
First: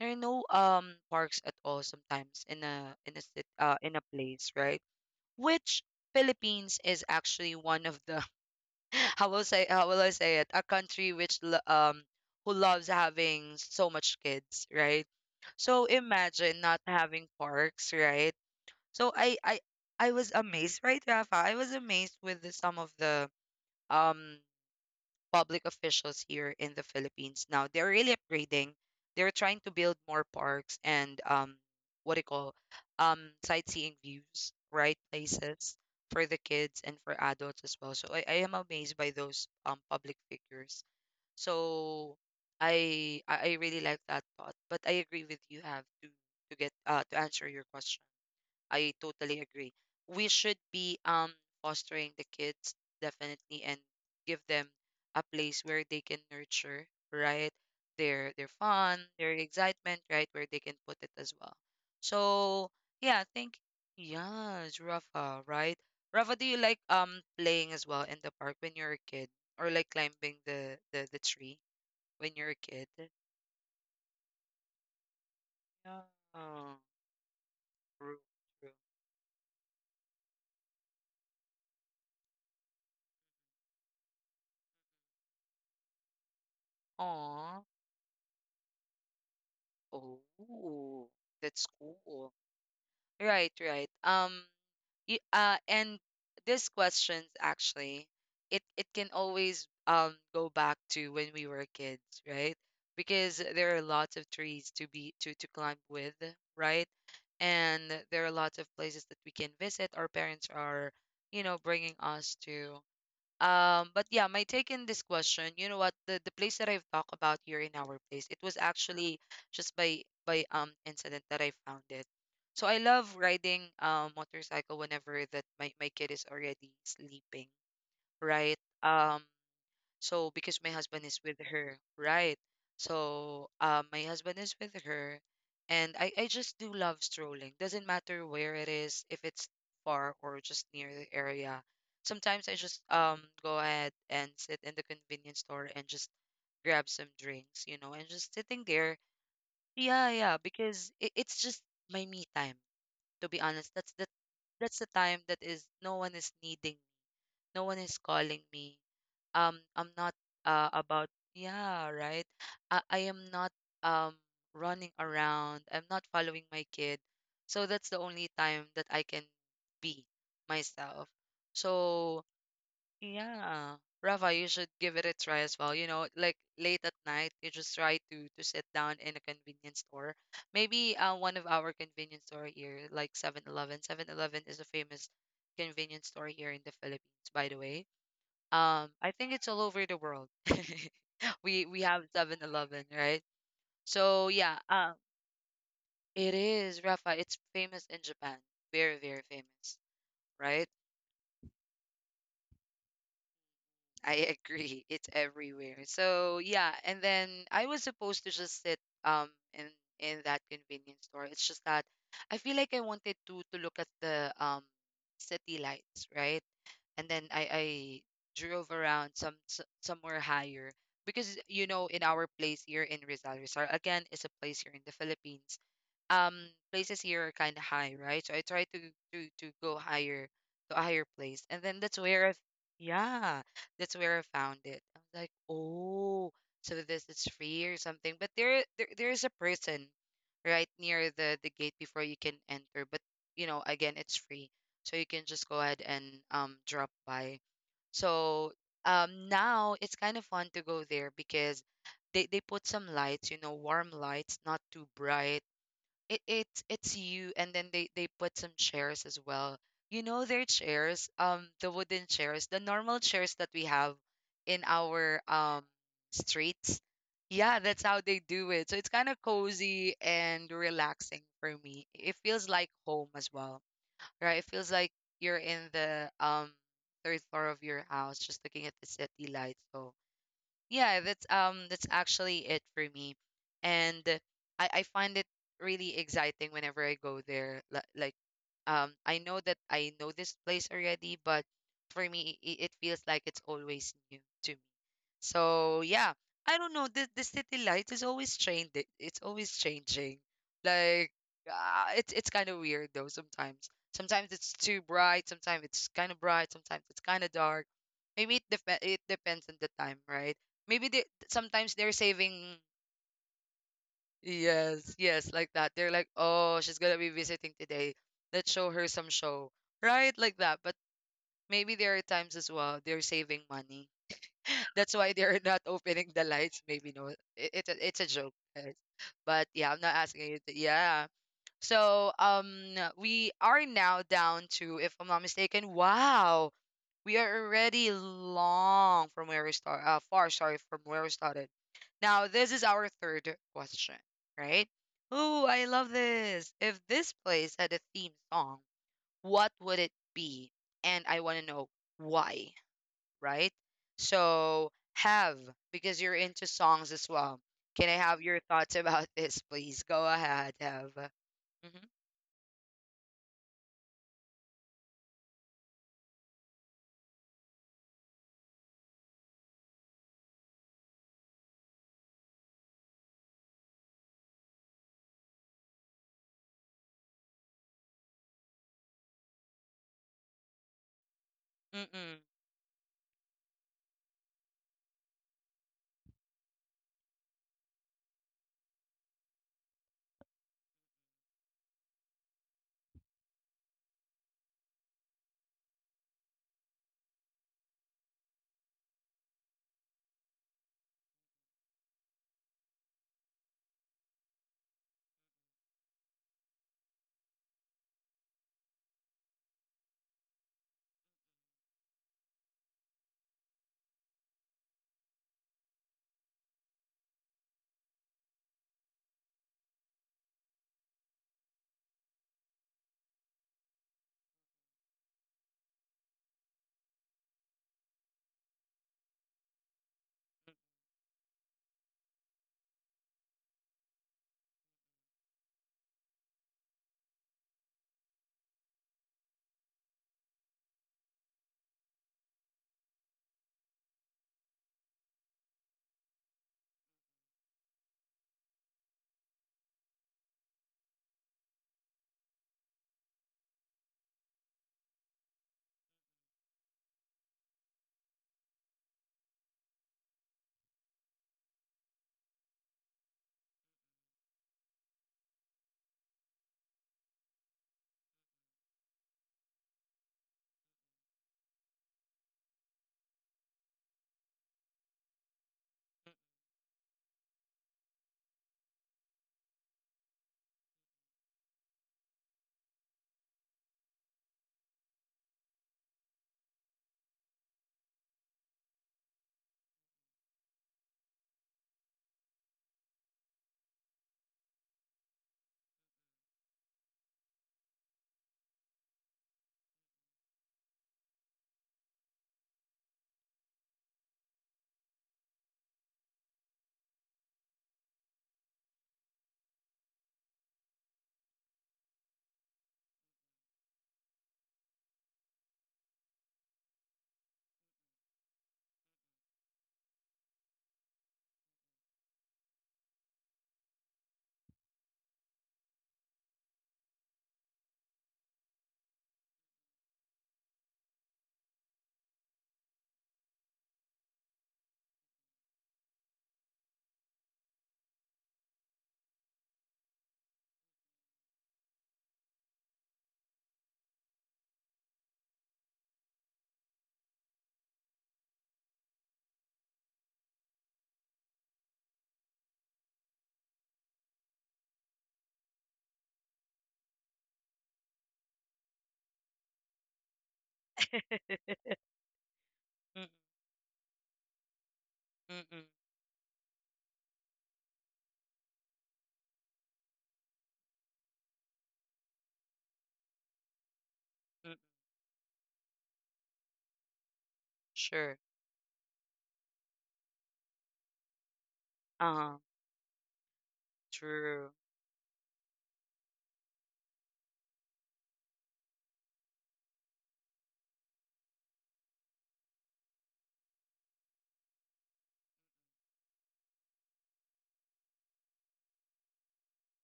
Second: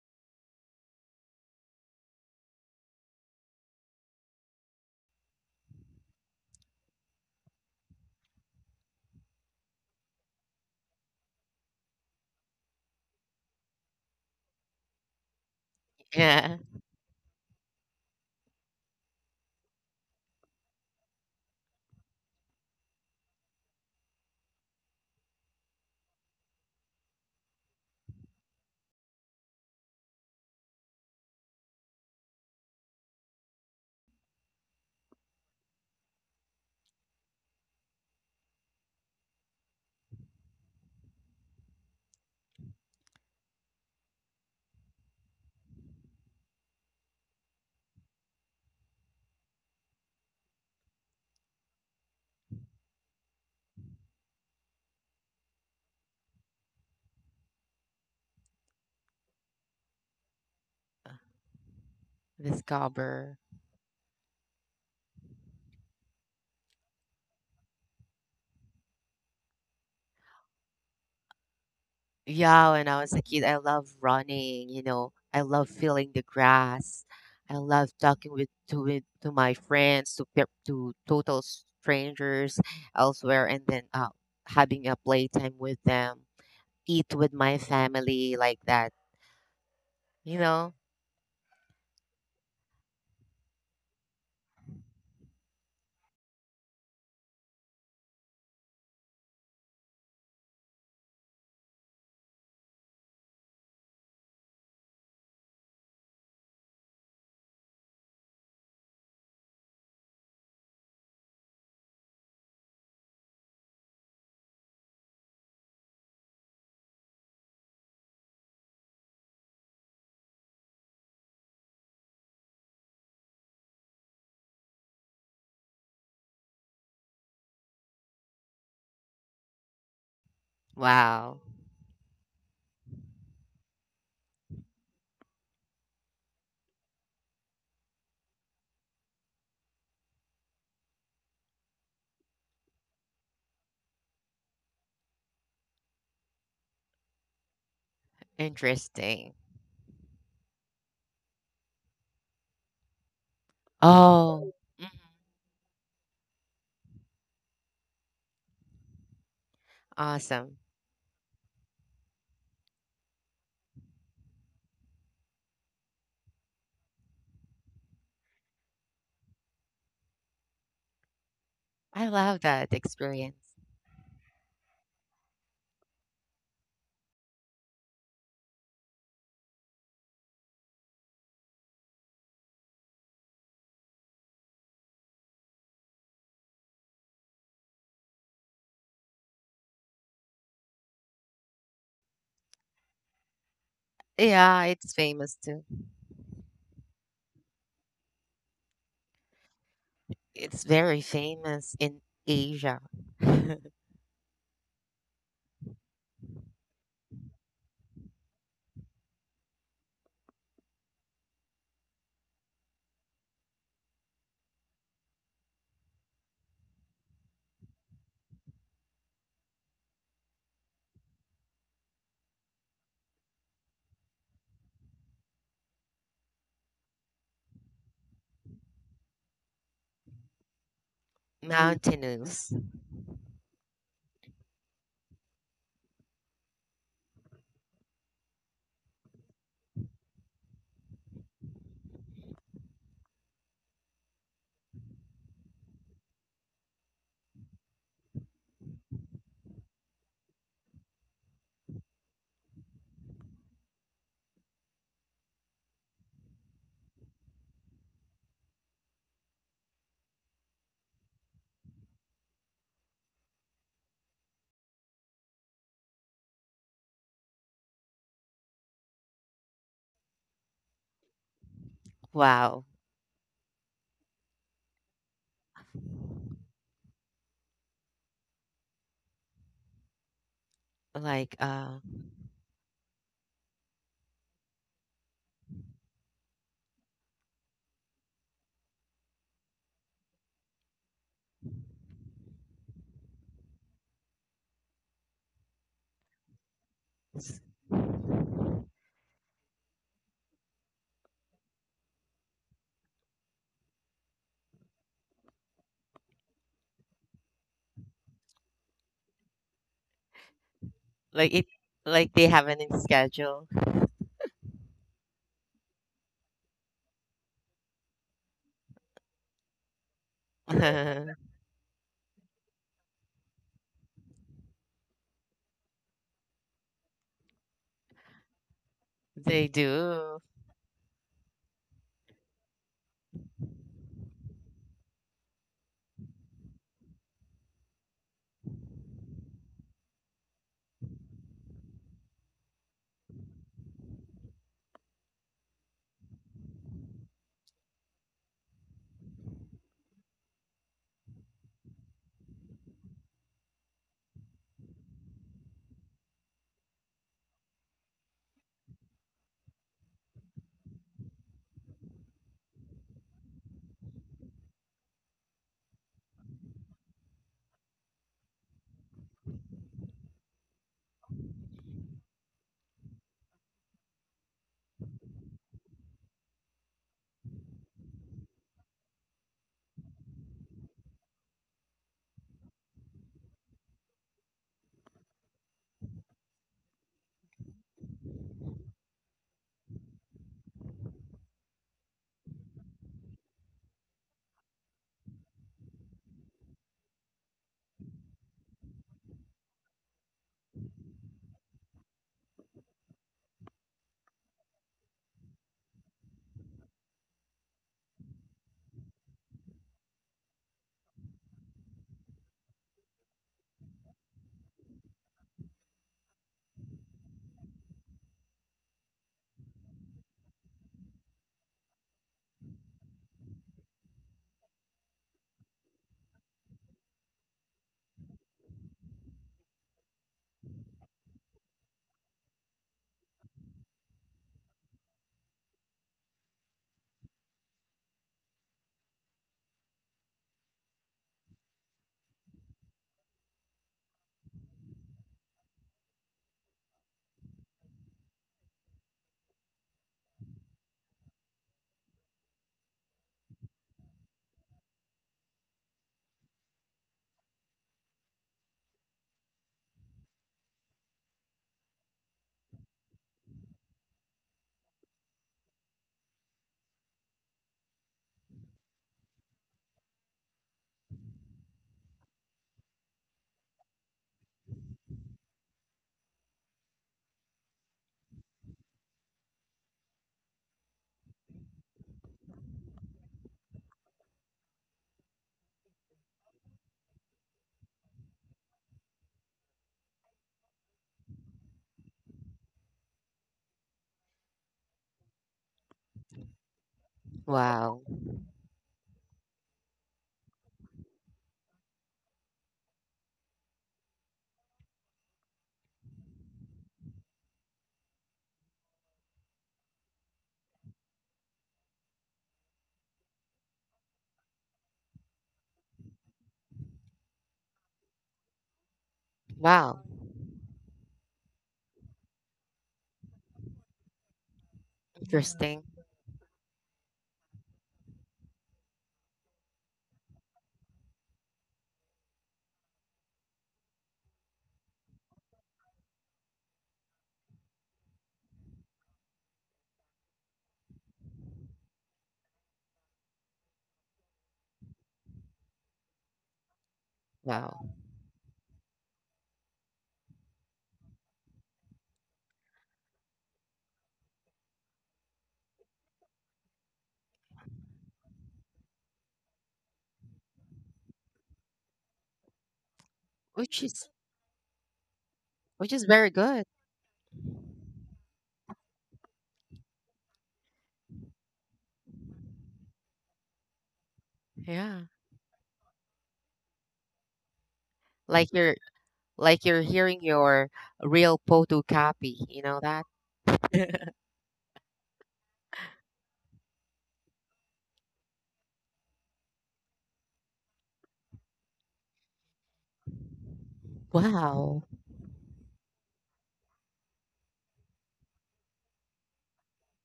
[SPEAKER 1] There are no parks at all sometimes in a in a in a place, right? Which Philippines is actually one of the how will say, how will I say it? A country which who loves having so much kids, right? So imagine
[SPEAKER 2] Yeah.
[SPEAKER 1] not having parks, right? So I was amazed, right, Rafa? I was amazed with the, some of the um public officials here in the Philippines now. They're really upgrading. They're trying to build more parks and what do you call, sightseeing views, right, places for the kids and for adults as well. So I am amazed by those public figures. So I really like that thought. But I agree with you have to get to answer your question. I totally agree. We should be fostering the kids definitely, and give them a place where they can nurture, right? Their fun, their excitement, right? Where they can put it as well. So yeah,
[SPEAKER 2] Discover.
[SPEAKER 1] thank, yes, Rafa, right? Rafa, do you like playing as well in the park when you're a kid? Or like climbing the the tree when you're a
[SPEAKER 2] Yeah,
[SPEAKER 1] kid?
[SPEAKER 2] when I was a kid, I love running, you know. I love feeling
[SPEAKER 1] Yeah.
[SPEAKER 2] the
[SPEAKER 1] Oh,
[SPEAKER 2] grass. I love talking
[SPEAKER 1] true, true.
[SPEAKER 2] to my friends, to to total strangers elsewhere, and then having a playtime with them, eat with my
[SPEAKER 1] Aw.
[SPEAKER 2] family like that, you know.
[SPEAKER 1] Oh, that's cool. Right, right. Um, and these questions actually, it can always go back to when we were kids, right? Because there are lots of trees to be to climb with, right? And there are lots of places that we can visit. Our parents are, you know, bringing us to. But yeah, my take in this question, you know what, the place that I've talked about here in our place, it was actually just by incident that I found it. So I love riding motorcycle whenever that my kid is already sleeping, right? Um, so because my husband is
[SPEAKER 2] Wow,
[SPEAKER 1] with her, right? So my husband is with her, and I just do love strolling. Doesn't matter where it is, if it's far or just near the area. Sometimes I just go ahead and sit in the convenience store and just grab some drinks, you know, and just sitting there.
[SPEAKER 2] interesting.
[SPEAKER 1] Yeah, yeah, because it's just my me time. To be honest,
[SPEAKER 2] Oh, mhm.
[SPEAKER 1] that's the time that is no one is needing, no one is calling me, I'm not
[SPEAKER 2] Awesome!
[SPEAKER 1] about, yeah, right, I am not um running around, I'm not following my kid, so that's the only time that I can be myself.
[SPEAKER 2] I love
[SPEAKER 1] So
[SPEAKER 2] that experience.
[SPEAKER 1] yeah, Rafa, you should give it a try as well, you know, like late at night, you just try to sit down in a convenience store. Maybe one of our convenience store here like 7-Eleven. 7-Eleven is a famous convenience store here in the Philippines, by the way. I think it's all over the world. We have 7-Eleven, right? So
[SPEAKER 2] Yeah,
[SPEAKER 1] yeah,
[SPEAKER 2] it's famous too.
[SPEAKER 1] it is, Rafa. It's famous in Japan, very very famous,
[SPEAKER 2] It's
[SPEAKER 1] right?
[SPEAKER 2] very famous in Asia.
[SPEAKER 1] I agree. It's everywhere. So yeah, and then I was supposed to just sit in that convenience store. It's just that I feel like I wanted to look at the city lights, right? And then I drove around some somewhere higher, because you know in our place here in Rizal, Rizal again is a place here in the Philippines, um places here are kind of high, right? So I try to go higher to a higher place, and then that's where I,
[SPEAKER 2] Mountainous.
[SPEAKER 1] yeah, that's where I found it. I was like, oh, so this is free or something. But there there is a person right near the gate before you can enter. But you know, again, it's free, so you can just go ahead and drop by. So now it's kind of fun to go there because they put some lights, you know, warm lights, not too bright. It's you, and then they put some chairs as well. You know, their chairs, the wooden chairs, the normal chairs that we have in our streets. Yeah, that's how they do it, so it's kind of cozy and relaxing for me. It feels
[SPEAKER 2] Wow.
[SPEAKER 1] like home as well, right? It feels like you're in the third floor of your house, just looking at the city lights. So yeah,
[SPEAKER 2] Like uh
[SPEAKER 1] that's actually it for me. And I find it really exciting whenever I go there, like, I know that I know this place already, but for me it feels like it's always new to me. So yeah, I don't know. The
[SPEAKER 2] s-
[SPEAKER 1] city light is always trained. It's always changing. Like it's kind of weird though sometimes. Sometimes it's too bright. Sometimes it's kind of bright. Sometimes it's kind of dark. Maybe it it depends on the time, right? Maybe they
[SPEAKER 2] like it
[SPEAKER 1] sometimes they're
[SPEAKER 2] like they have an
[SPEAKER 1] saving.
[SPEAKER 2] schedule.
[SPEAKER 1] Yes, yes, like that. They're like, oh, she's gonna be visiting today. Let's show her some show, right? Like that. But maybe there are times as well they're saving money. That's why they're not opening the lights. Maybe no, it's a joke, guys.
[SPEAKER 2] They
[SPEAKER 1] But yeah, I'm not
[SPEAKER 2] do.
[SPEAKER 1] asking you. To, yeah. So we are now down to, if I'm not mistaken, wow, we are already long from where we start. Far, sorry, from where we started. Now this is our third question, right? Oh, I love this. If this place had a theme song, what would it be? And I want to know why, right? So have, because you're into songs as well, can I have your thoughts about this, please? Go ahead, have. Mm-hmm. Mm-mm.
[SPEAKER 2] Wow. Wow. Interesting. Wow.
[SPEAKER 1] Mm,
[SPEAKER 2] Which is
[SPEAKER 1] mm, mm,
[SPEAKER 2] which is very good.
[SPEAKER 1] mm.
[SPEAKER 2] Yeah.
[SPEAKER 1] Sure.
[SPEAKER 2] Like your like you're hearing your real photocopy.
[SPEAKER 1] Uh-huh.
[SPEAKER 2] You know that?
[SPEAKER 1] True.
[SPEAKER 2] Wow.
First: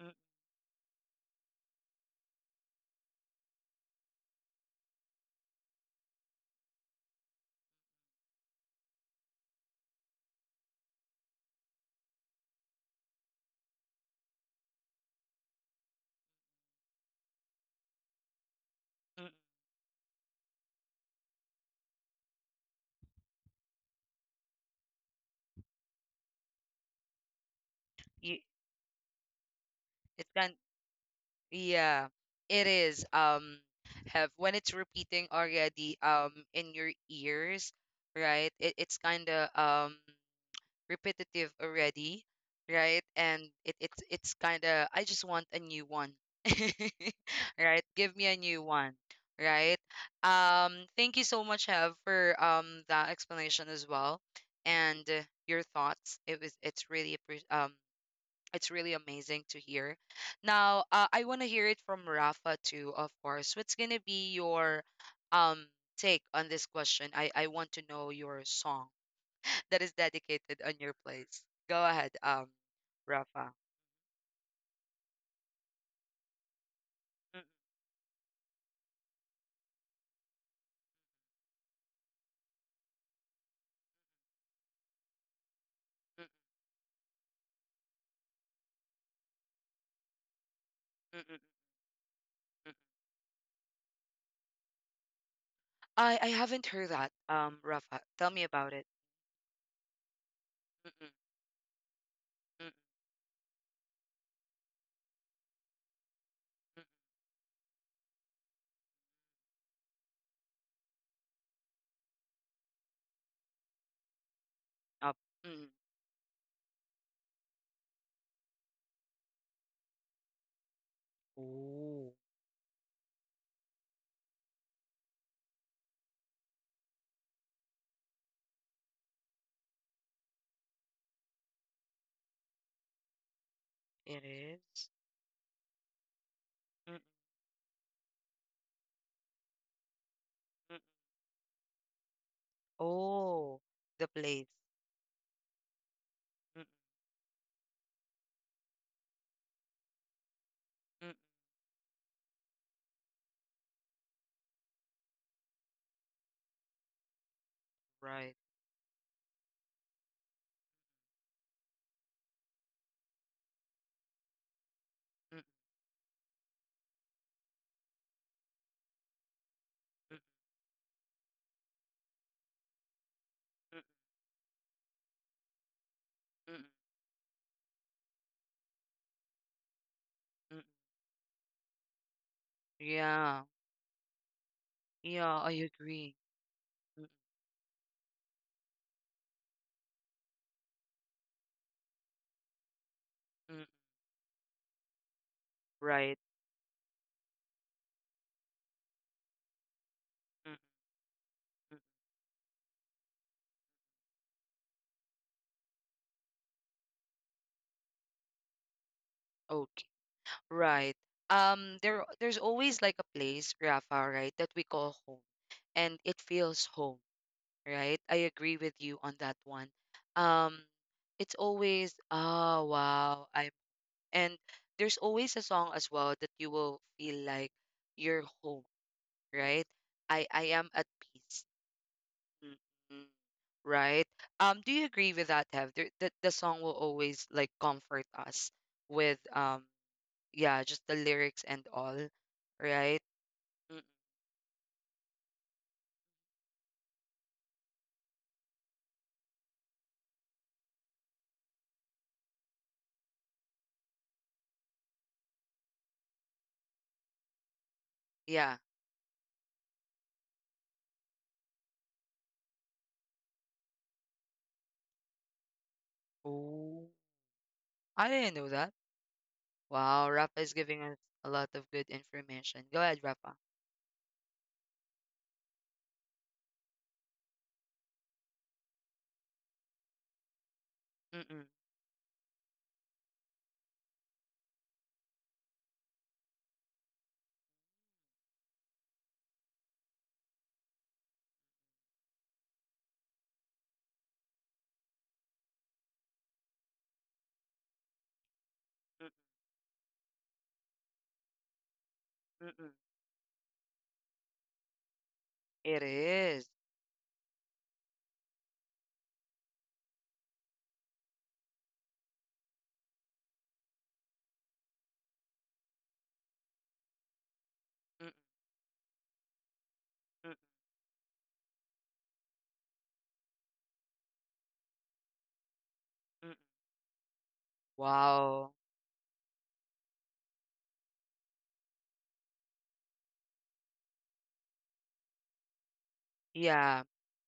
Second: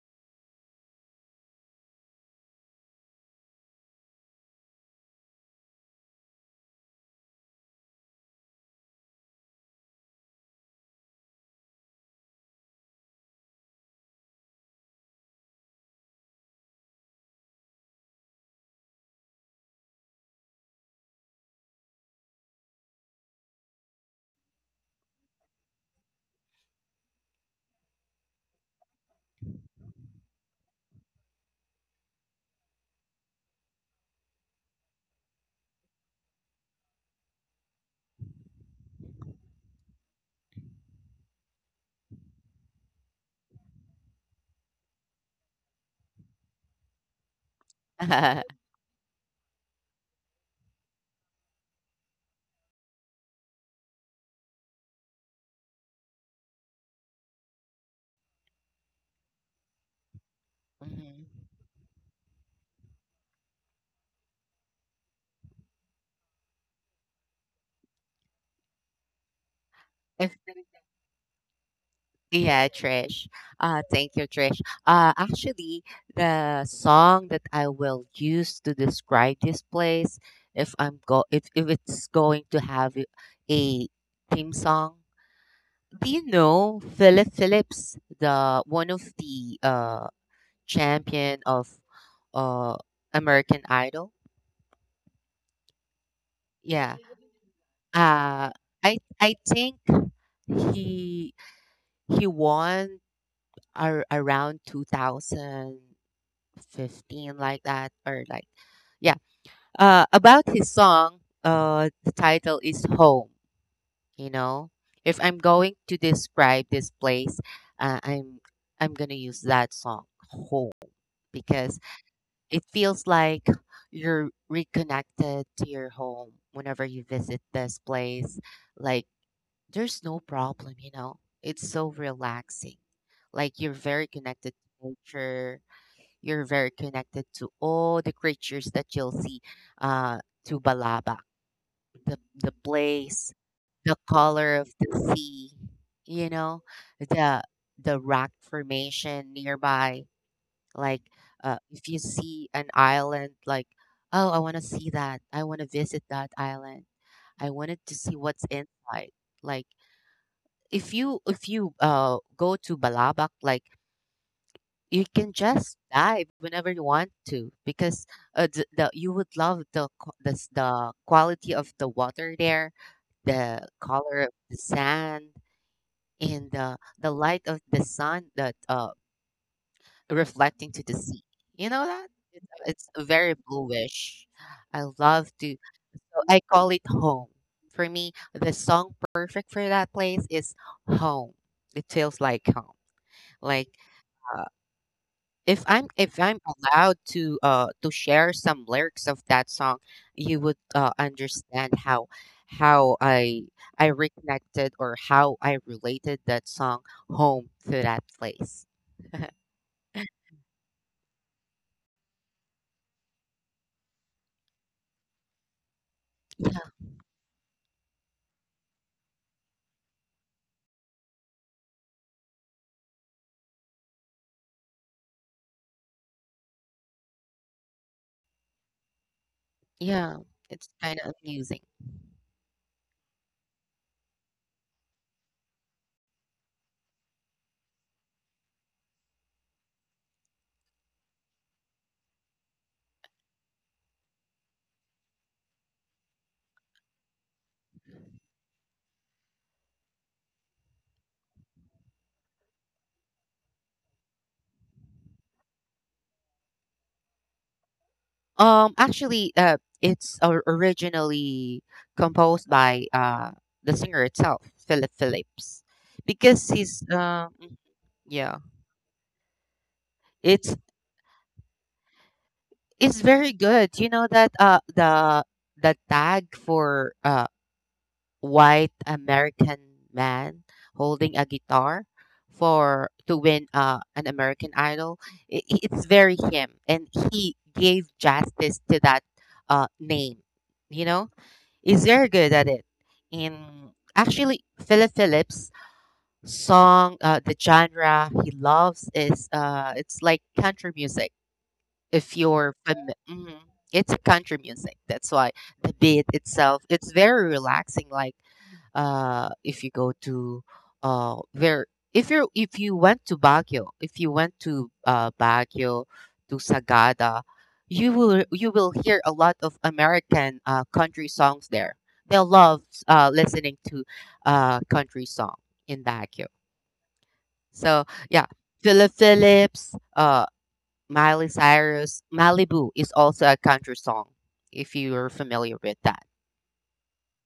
[SPEAKER 1] Mm, mm. You, it's kind, yeah, it is. Have, when it's repeating already in your ears, right? It's kind of repetitive already, right? And it's kind of, I just want a new one. Right? Give me a new one, right? Thank you so much, Have, for that explanation as well, and your thoughts. It was, it's it's really amazing to hear. Now, I want
[SPEAKER 2] Mhm.
[SPEAKER 1] to hear it from Rafa too, of course. What's gonna be your um take on this question? I want to know your song that is
[SPEAKER 2] If
[SPEAKER 1] dedicated
[SPEAKER 2] there
[SPEAKER 1] on
[SPEAKER 2] is-
[SPEAKER 1] your place. Go ahead,
[SPEAKER 2] Yeah, Trish.
[SPEAKER 1] Rafa.
[SPEAKER 2] Thank you, Trish. Actually, the song
[SPEAKER 1] Mm,
[SPEAKER 2] that I will use to describe this place, if I'm go, if it's going to have a a theme song, do
[SPEAKER 1] mm,
[SPEAKER 2] you know Philip Phillips, the one of the
[SPEAKER 1] mm, mm, mm,
[SPEAKER 2] champion of
[SPEAKER 1] mm.
[SPEAKER 2] uh American Idol?
[SPEAKER 1] I haven't heard
[SPEAKER 2] Yeah.
[SPEAKER 1] that, Rafa. Tell me
[SPEAKER 2] Uh,
[SPEAKER 1] about it.
[SPEAKER 2] I think
[SPEAKER 1] Mm,
[SPEAKER 2] he he
[SPEAKER 1] mm, mm,
[SPEAKER 2] won around 2015
[SPEAKER 1] mm, mm.
[SPEAKER 2] like that or like yeah. About his song, the title is Home, you know.
[SPEAKER 1] Up.
[SPEAKER 2] If I'm
[SPEAKER 1] Mm.
[SPEAKER 2] going to describe this place, uh, I'm I'm going to use that song Home because
[SPEAKER 1] Oh,
[SPEAKER 2] it feels like you're reconnected to your home whenever you visit this place like there's no problem, you know. It's so relaxing. Like you're very
[SPEAKER 1] it
[SPEAKER 2] connected to
[SPEAKER 1] is.
[SPEAKER 2] nature. You're very
[SPEAKER 1] Mm, mm,
[SPEAKER 2] connected to all the creatures that you'll see uh to
[SPEAKER 1] mm.
[SPEAKER 2] Balaba. The place,
[SPEAKER 1] Oh,
[SPEAKER 2] the
[SPEAKER 1] the place.
[SPEAKER 2] color of the sea, you know,
[SPEAKER 1] Mm,
[SPEAKER 2] the the rock formation nearby. Like
[SPEAKER 1] mm, mm.
[SPEAKER 2] if you see an island like oh I wanna see that. I wanna visit that island. I wanted to see
[SPEAKER 1] Right.
[SPEAKER 2] what's inside. Like if you go to Balabac, like you can
[SPEAKER 1] Mm,
[SPEAKER 2] just dive whenever you want to because the you would love
[SPEAKER 1] mm,
[SPEAKER 2] the quality of the water there, the
[SPEAKER 1] mm,
[SPEAKER 2] color of the sand, and
[SPEAKER 1] mm, mm,
[SPEAKER 2] the light of the sun that
[SPEAKER 1] mm.
[SPEAKER 2] reflecting to the sea. You know that it's very
[SPEAKER 1] Yeah,
[SPEAKER 2] bluish. I
[SPEAKER 1] yeah,
[SPEAKER 2] love
[SPEAKER 1] I
[SPEAKER 2] to.
[SPEAKER 1] agree.
[SPEAKER 2] So I call it
[SPEAKER 1] Mm,
[SPEAKER 2] home. For me, the song perfect for that place is home. It feels like home.
[SPEAKER 1] mm.
[SPEAKER 2] Like, uh, if
[SPEAKER 1] Right.
[SPEAKER 2] I'm allowed to share some lyrics of that song, you
[SPEAKER 1] Mm,
[SPEAKER 2] would understand how I reconnected or how I related that song home to that place.
[SPEAKER 1] mm. Right. There there's always like a place, Rafa, right, that we call home. And it feels
[SPEAKER 2] Yeah,
[SPEAKER 1] home, right? I agree with you on that one. Um, it's always, oh wow, I'm and there's always a song as well that you will feel like you're home, right? I
[SPEAKER 2] yeah,
[SPEAKER 1] I am
[SPEAKER 2] it's
[SPEAKER 1] at
[SPEAKER 2] kind of
[SPEAKER 1] peace.
[SPEAKER 2] amusing.
[SPEAKER 1] Mm-mm, right? Do you agree with that, Hev? There, the song will always like comfort us with yeah, just the lyrics and all, right? Mm. Yeah.
[SPEAKER 2] Actually, it's originally composed by the singer itself, Philip Phillips, because
[SPEAKER 1] Oh,
[SPEAKER 2] he's
[SPEAKER 1] I didn't
[SPEAKER 2] yeah,
[SPEAKER 1] know that. Wow, Rafa is
[SPEAKER 2] it's
[SPEAKER 1] giving us a lot of good information. Go ahead,
[SPEAKER 2] It's
[SPEAKER 1] Rafa.
[SPEAKER 2] very good. You know that the tag for white American man holding a
[SPEAKER 1] Mm-mm,
[SPEAKER 2] guitar for to win an American Idol. It's very him, and he gave justice to that name. You know, he's very good at it. And actually, Philip Phillips' song, the genre he loves
[SPEAKER 1] mm-mm,
[SPEAKER 2] is it's like country music if you're
[SPEAKER 1] mm-mm.
[SPEAKER 2] mhm. It's a country music that's why
[SPEAKER 1] It
[SPEAKER 2] the beat
[SPEAKER 1] is.
[SPEAKER 2] itself it's very relaxing like if you go to where if you went to Baguio, if you went to Baguio to Sagada,
[SPEAKER 1] Mm-mm,
[SPEAKER 2] you will hear a lot of
[SPEAKER 1] mm-mm,
[SPEAKER 2] American country songs there. They love listening to country song in
[SPEAKER 1] mm-mm.
[SPEAKER 2] Baguio, so yeah.
[SPEAKER 1] Wow.
[SPEAKER 2] Philip Phillips, Miley Cyrus, Malibu is also a country song, if you're familiar with that.
[SPEAKER 1] Yeah.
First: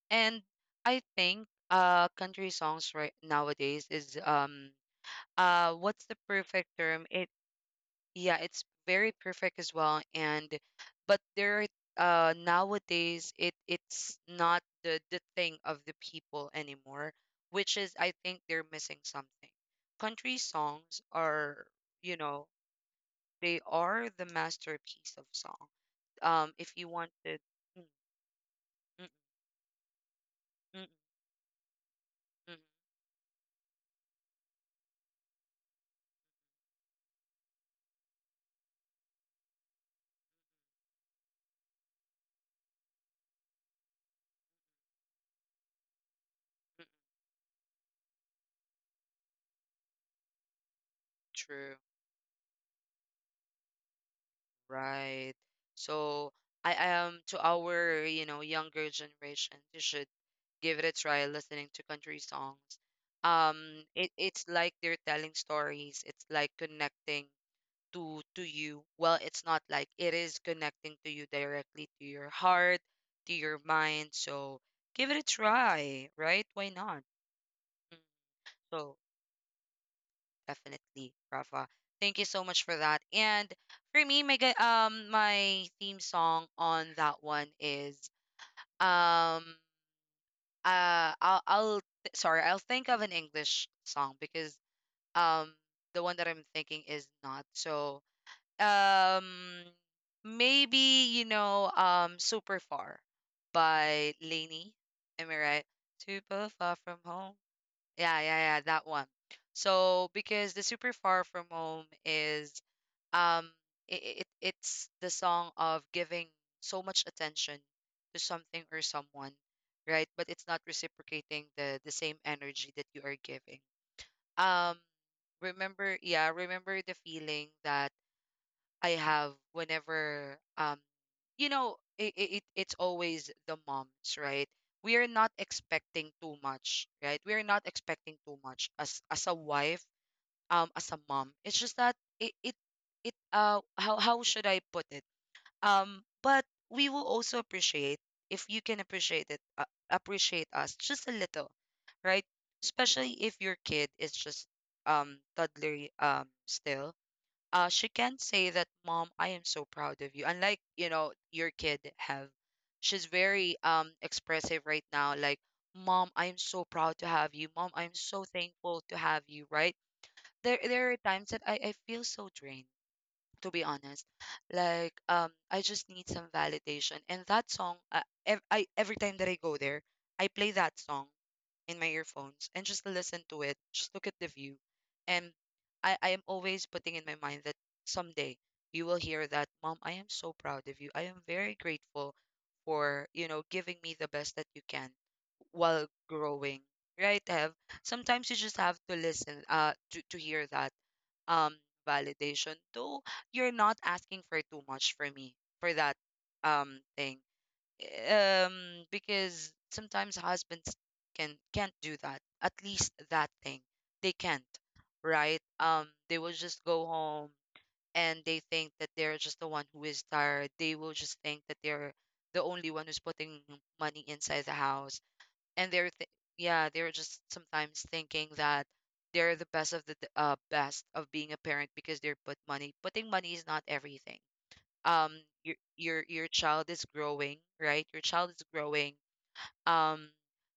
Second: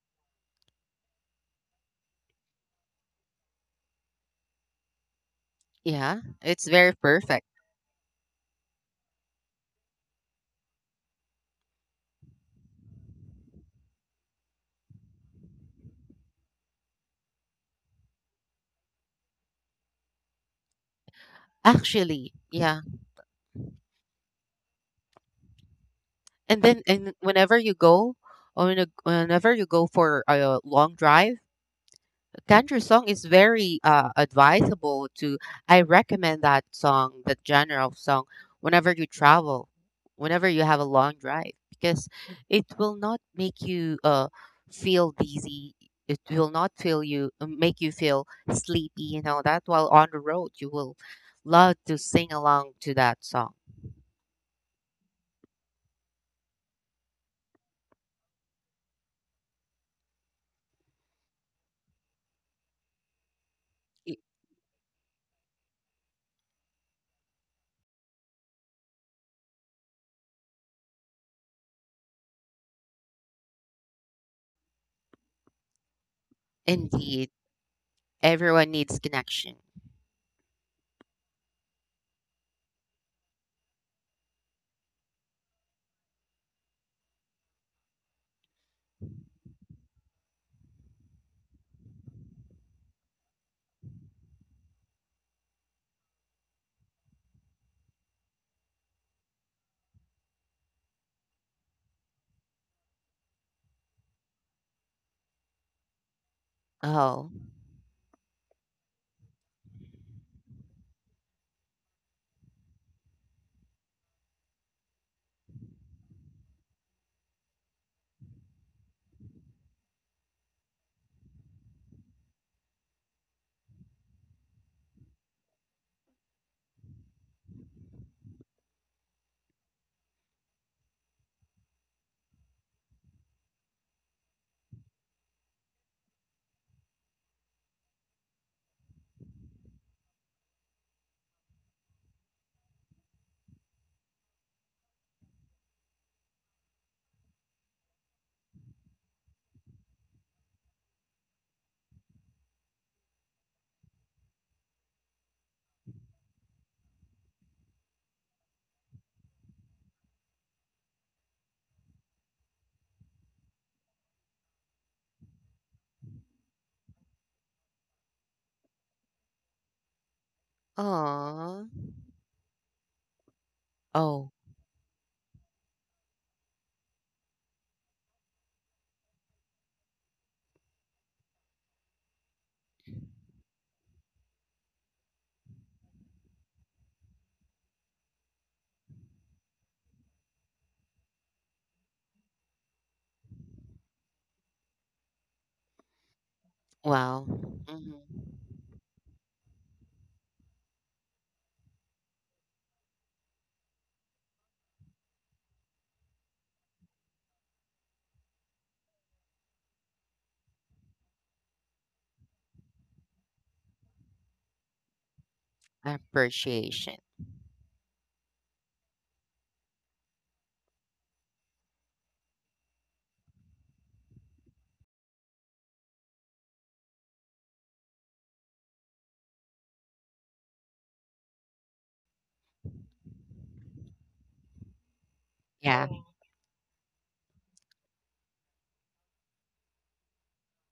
[SPEAKER 1] And I think country songs right nowadays is um, what's the
[SPEAKER 2] Yeah, it's
[SPEAKER 1] perfect
[SPEAKER 2] very
[SPEAKER 1] term? It.
[SPEAKER 2] perfect.
[SPEAKER 1] Yeah, it's very perfect as well. And but there nowadays it it's not the thing of the people anymore, which is I think they're missing something. Country songs are, you
[SPEAKER 2] Actually,
[SPEAKER 1] know,
[SPEAKER 2] yeah.
[SPEAKER 1] they are the masterpiece of song.
[SPEAKER 2] And
[SPEAKER 1] If
[SPEAKER 2] then
[SPEAKER 1] you
[SPEAKER 2] and
[SPEAKER 1] wanted,
[SPEAKER 2] whenever you
[SPEAKER 1] mm,
[SPEAKER 2] go, or
[SPEAKER 1] mm,
[SPEAKER 2] whenever you go for a
[SPEAKER 1] mm,
[SPEAKER 2] long drive,
[SPEAKER 1] mm, mm,
[SPEAKER 2] country song is very advisable to. I recommend that song, that genre of song, whenever you travel, whenever you have a long drive, because it will not make you feel dizzy. It will not
[SPEAKER 1] mm,
[SPEAKER 2] feel you make you feel sleepy. You know that while on the road, you will
[SPEAKER 1] true,
[SPEAKER 2] love to sing along to that song.
[SPEAKER 1] right. So I am to our, you know, younger generation, you should give it a try listening to country songs.
[SPEAKER 2] I-
[SPEAKER 1] It's like they're telling stories. It's like connecting to you. Well, it's not like it is connecting to you directly to your heart, to your mind. So give it a try, right? Why not?
[SPEAKER 2] Indeed,
[SPEAKER 1] Mm.
[SPEAKER 2] everyone needs
[SPEAKER 1] So
[SPEAKER 2] connection.
[SPEAKER 1] definitely, Rafa. Thank you so much for that. And for me, my my theme song on that one is um I'll sorry, I'll think of an English song because um the one that I'm thinking is not. So um maybe you know Super Far by Lainey. Am I right? Super far from
[SPEAKER 2] Oh,
[SPEAKER 1] home. Yeah, yeah, yeah, that one. So because the super far from home is um it it's the song of giving so much attention to something or someone, right? But it's not reciprocating the same energy that you are giving. Um remember, yeah, remember the feeling that I have whenever you know it it's always the moms, right? We are not expecting too much, right? We are not expecting too much as a wife, as a mom. It's just that it how should I put it? But we will also appreciate if you can appreciate it appreciate us just a little, right? Especially if your kid is just toddler still she can say that, Mom, I am so proud of you. Unlike, you know, your kid have. She's very expressive right now, like, Mom, I am so proud to have you. Mom, I'm so thankful to have you, right? There are times that
[SPEAKER 2] oh,
[SPEAKER 1] I feel so drained, to be honest.
[SPEAKER 2] oh,
[SPEAKER 1] Like, I just need some validation. And that song, I every time that I go there, I play that song in my earphones and just listen to it, just look at the view. And I am always putting in my mind that someday you will hear that, Mom, I am so proud of you. I am very grateful for, you know, giving me the best that you can while growing.
[SPEAKER 2] wow.
[SPEAKER 1] Right, Have.
[SPEAKER 2] Mhm.
[SPEAKER 1] Sometimes you just have to listen, to hear that um validation. Though you're not asking for too much for me for that thing, um because sometimes husbands can can't do that, at least that thing, they can't, right? They will just
[SPEAKER 2] Appreciation.
[SPEAKER 1] go home and they think that they're just the one who is tired. They will just think that they're the only one who's putting money inside the house, and yeah, they're just sometimes thinking that they're the best of the best of being a parent, because they're put money, putting money is not everything. um your
[SPEAKER 2] Yeah. Mm.
[SPEAKER 1] your your child is growing, right? Your child is growing, um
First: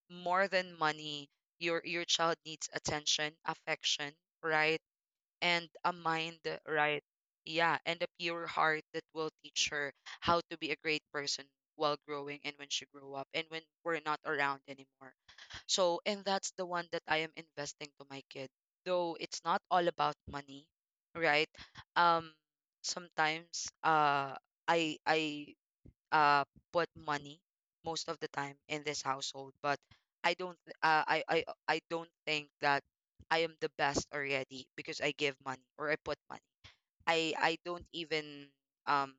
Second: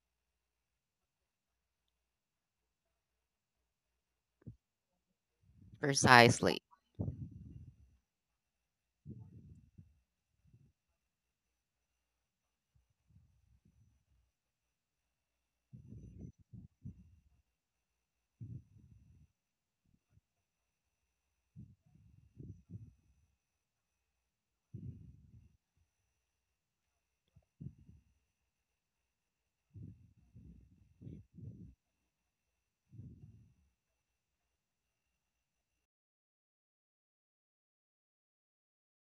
[SPEAKER 1] more than money, your child needs attention, affection, right? And a mind,
[SPEAKER 2] Precisely.
[SPEAKER 1] right? Yeah, and a pure heart that will teach her how to be a great person while growing and when she grow up and when we're not around anymore. So, and that's the one that I am investing to my kid. Though it's not all about money, right? Um, sometimes I uh put money most of the time in this household, but I don't I don't think that I am the best already because I give money or I put money. I don't even um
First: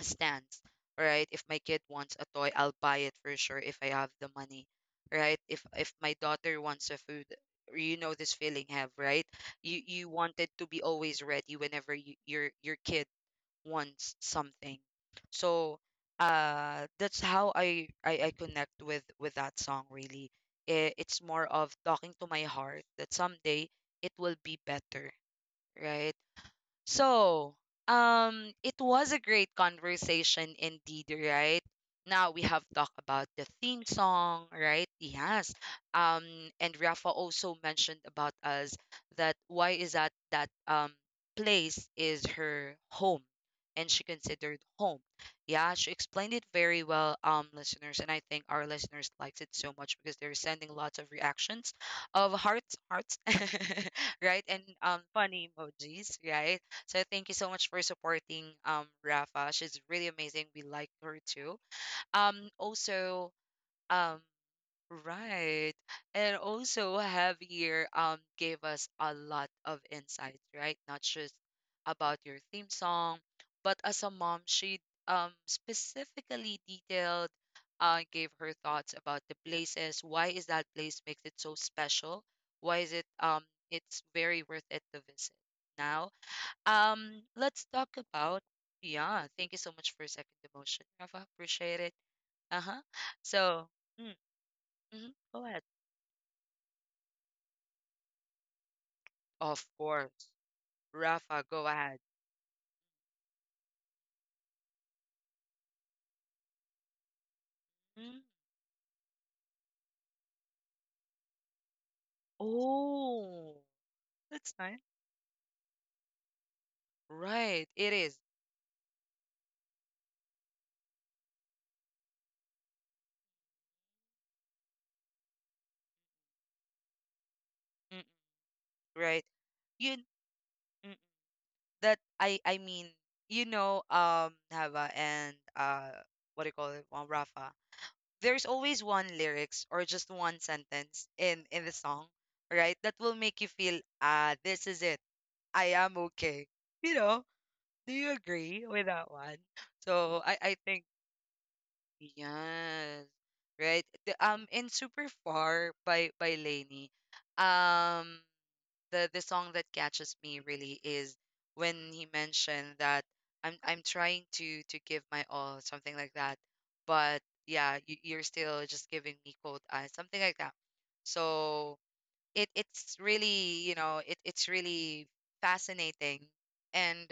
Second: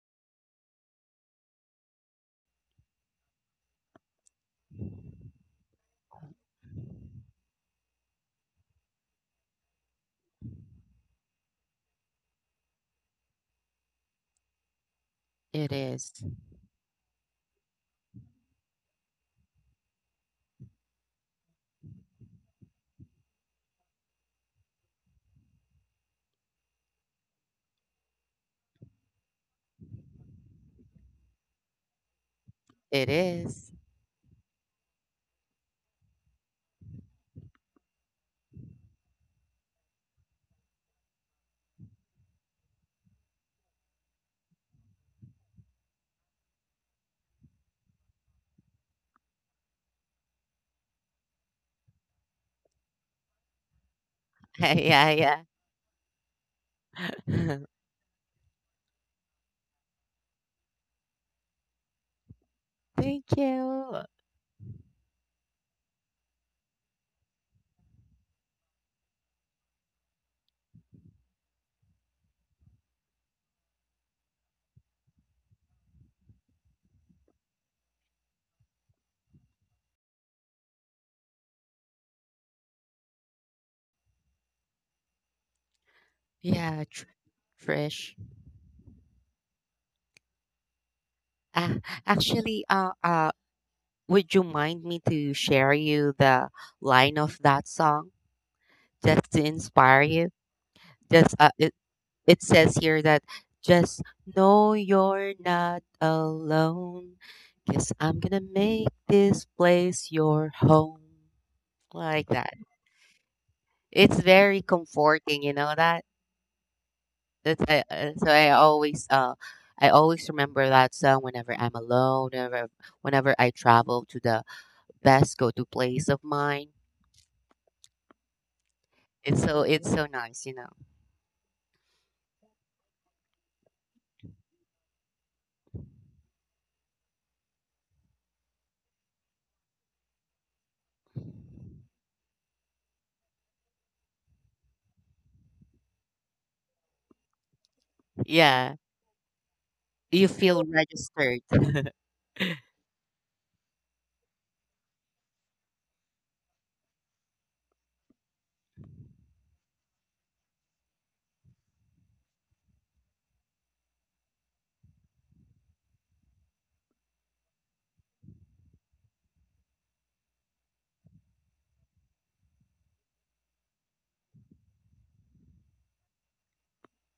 [SPEAKER 1] stand, right? If my kid wants a toy, I'll buy it for sure if I have the money, right? If my daughter wants a food, you know this feeling have, right? You wanted to be always ready whenever you, your kid wants something.
[SPEAKER 2] It
[SPEAKER 1] So
[SPEAKER 2] is.
[SPEAKER 1] that's how I connect with that song, really. I- It's more of talking to my heart that someday it will be better, right? So, it was a great conversation indeed, right? Now we have talked
[SPEAKER 2] It
[SPEAKER 1] about the
[SPEAKER 2] is.
[SPEAKER 1] theme song, right? Yes. Um, and Rafa also mentioned about us that why is that that place is her home and she considered home. Yeah, she explained it very well, listeners, and I think our listeners liked it so much because they're sending lots of reactions of hearts, hearts, right? And
[SPEAKER 2] Yeah, yeah.
[SPEAKER 1] funny emojis, right? So thank you so much for supporting Rafa. She's really amazing. We like her too.
[SPEAKER 2] Thank
[SPEAKER 1] Also
[SPEAKER 2] you.
[SPEAKER 1] um right. And also Javier gave us a lot of insights, right? Not just about your theme song, but as a mom, she specifically detailed gave her thoughts about the places. Why is that place makes it so special? Why is it it's very worth it to visit now?
[SPEAKER 2] Yeah, tr-
[SPEAKER 1] Let's talk
[SPEAKER 2] Trish.
[SPEAKER 1] about yeah, thank you so much for second emotion, Rafa. Appreciate it.
[SPEAKER 2] Uh,
[SPEAKER 1] Uh-huh.
[SPEAKER 2] actually,
[SPEAKER 1] So,
[SPEAKER 2] uh, uh,
[SPEAKER 1] mm,
[SPEAKER 2] would
[SPEAKER 1] mhm,
[SPEAKER 2] you
[SPEAKER 1] go
[SPEAKER 2] mind
[SPEAKER 1] ahead.
[SPEAKER 2] me to share you the line of that song
[SPEAKER 1] Of
[SPEAKER 2] just to
[SPEAKER 1] course.
[SPEAKER 2] inspire you?
[SPEAKER 1] Rafa,
[SPEAKER 2] Just
[SPEAKER 1] go
[SPEAKER 2] uh, it,
[SPEAKER 1] ahead.
[SPEAKER 2] it says here that just know you're not alone, cause I'm
[SPEAKER 1] Mm.
[SPEAKER 2] gonna make this place your home, like that.
[SPEAKER 1] Oh,
[SPEAKER 2] It's
[SPEAKER 1] that's
[SPEAKER 2] very
[SPEAKER 1] nice.
[SPEAKER 2] comforting, you know that? That's
[SPEAKER 1] Right,
[SPEAKER 2] I
[SPEAKER 1] it is.
[SPEAKER 2] so I always remember that song whenever I'm alone, whenever I travel to the best go-to place of mine.
[SPEAKER 1] Mm, right. You
[SPEAKER 2] It's so nice, you
[SPEAKER 1] mm,
[SPEAKER 2] know.
[SPEAKER 1] that I mean, you know, Hava and what do you call it? Well, Rafa. There's always one lyrics or just one sentence in the song, right? That will make you feel, ah, this is it. I am okay. You know, do you agree
[SPEAKER 2] Yeah.
[SPEAKER 1] with that one?
[SPEAKER 2] You
[SPEAKER 1] So I
[SPEAKER 2] feel
[SPEAKER 1] think
[SPEAKER 2] registered.
[SPEAKER 1] yes, right. In Super Far by Lainey, um the song that catches me really is when he mentioned that I'm trying to give my all, something like that. But yeah, you're still just giving me cold eyes, something like that. So it it's really you know it it's really fascinating and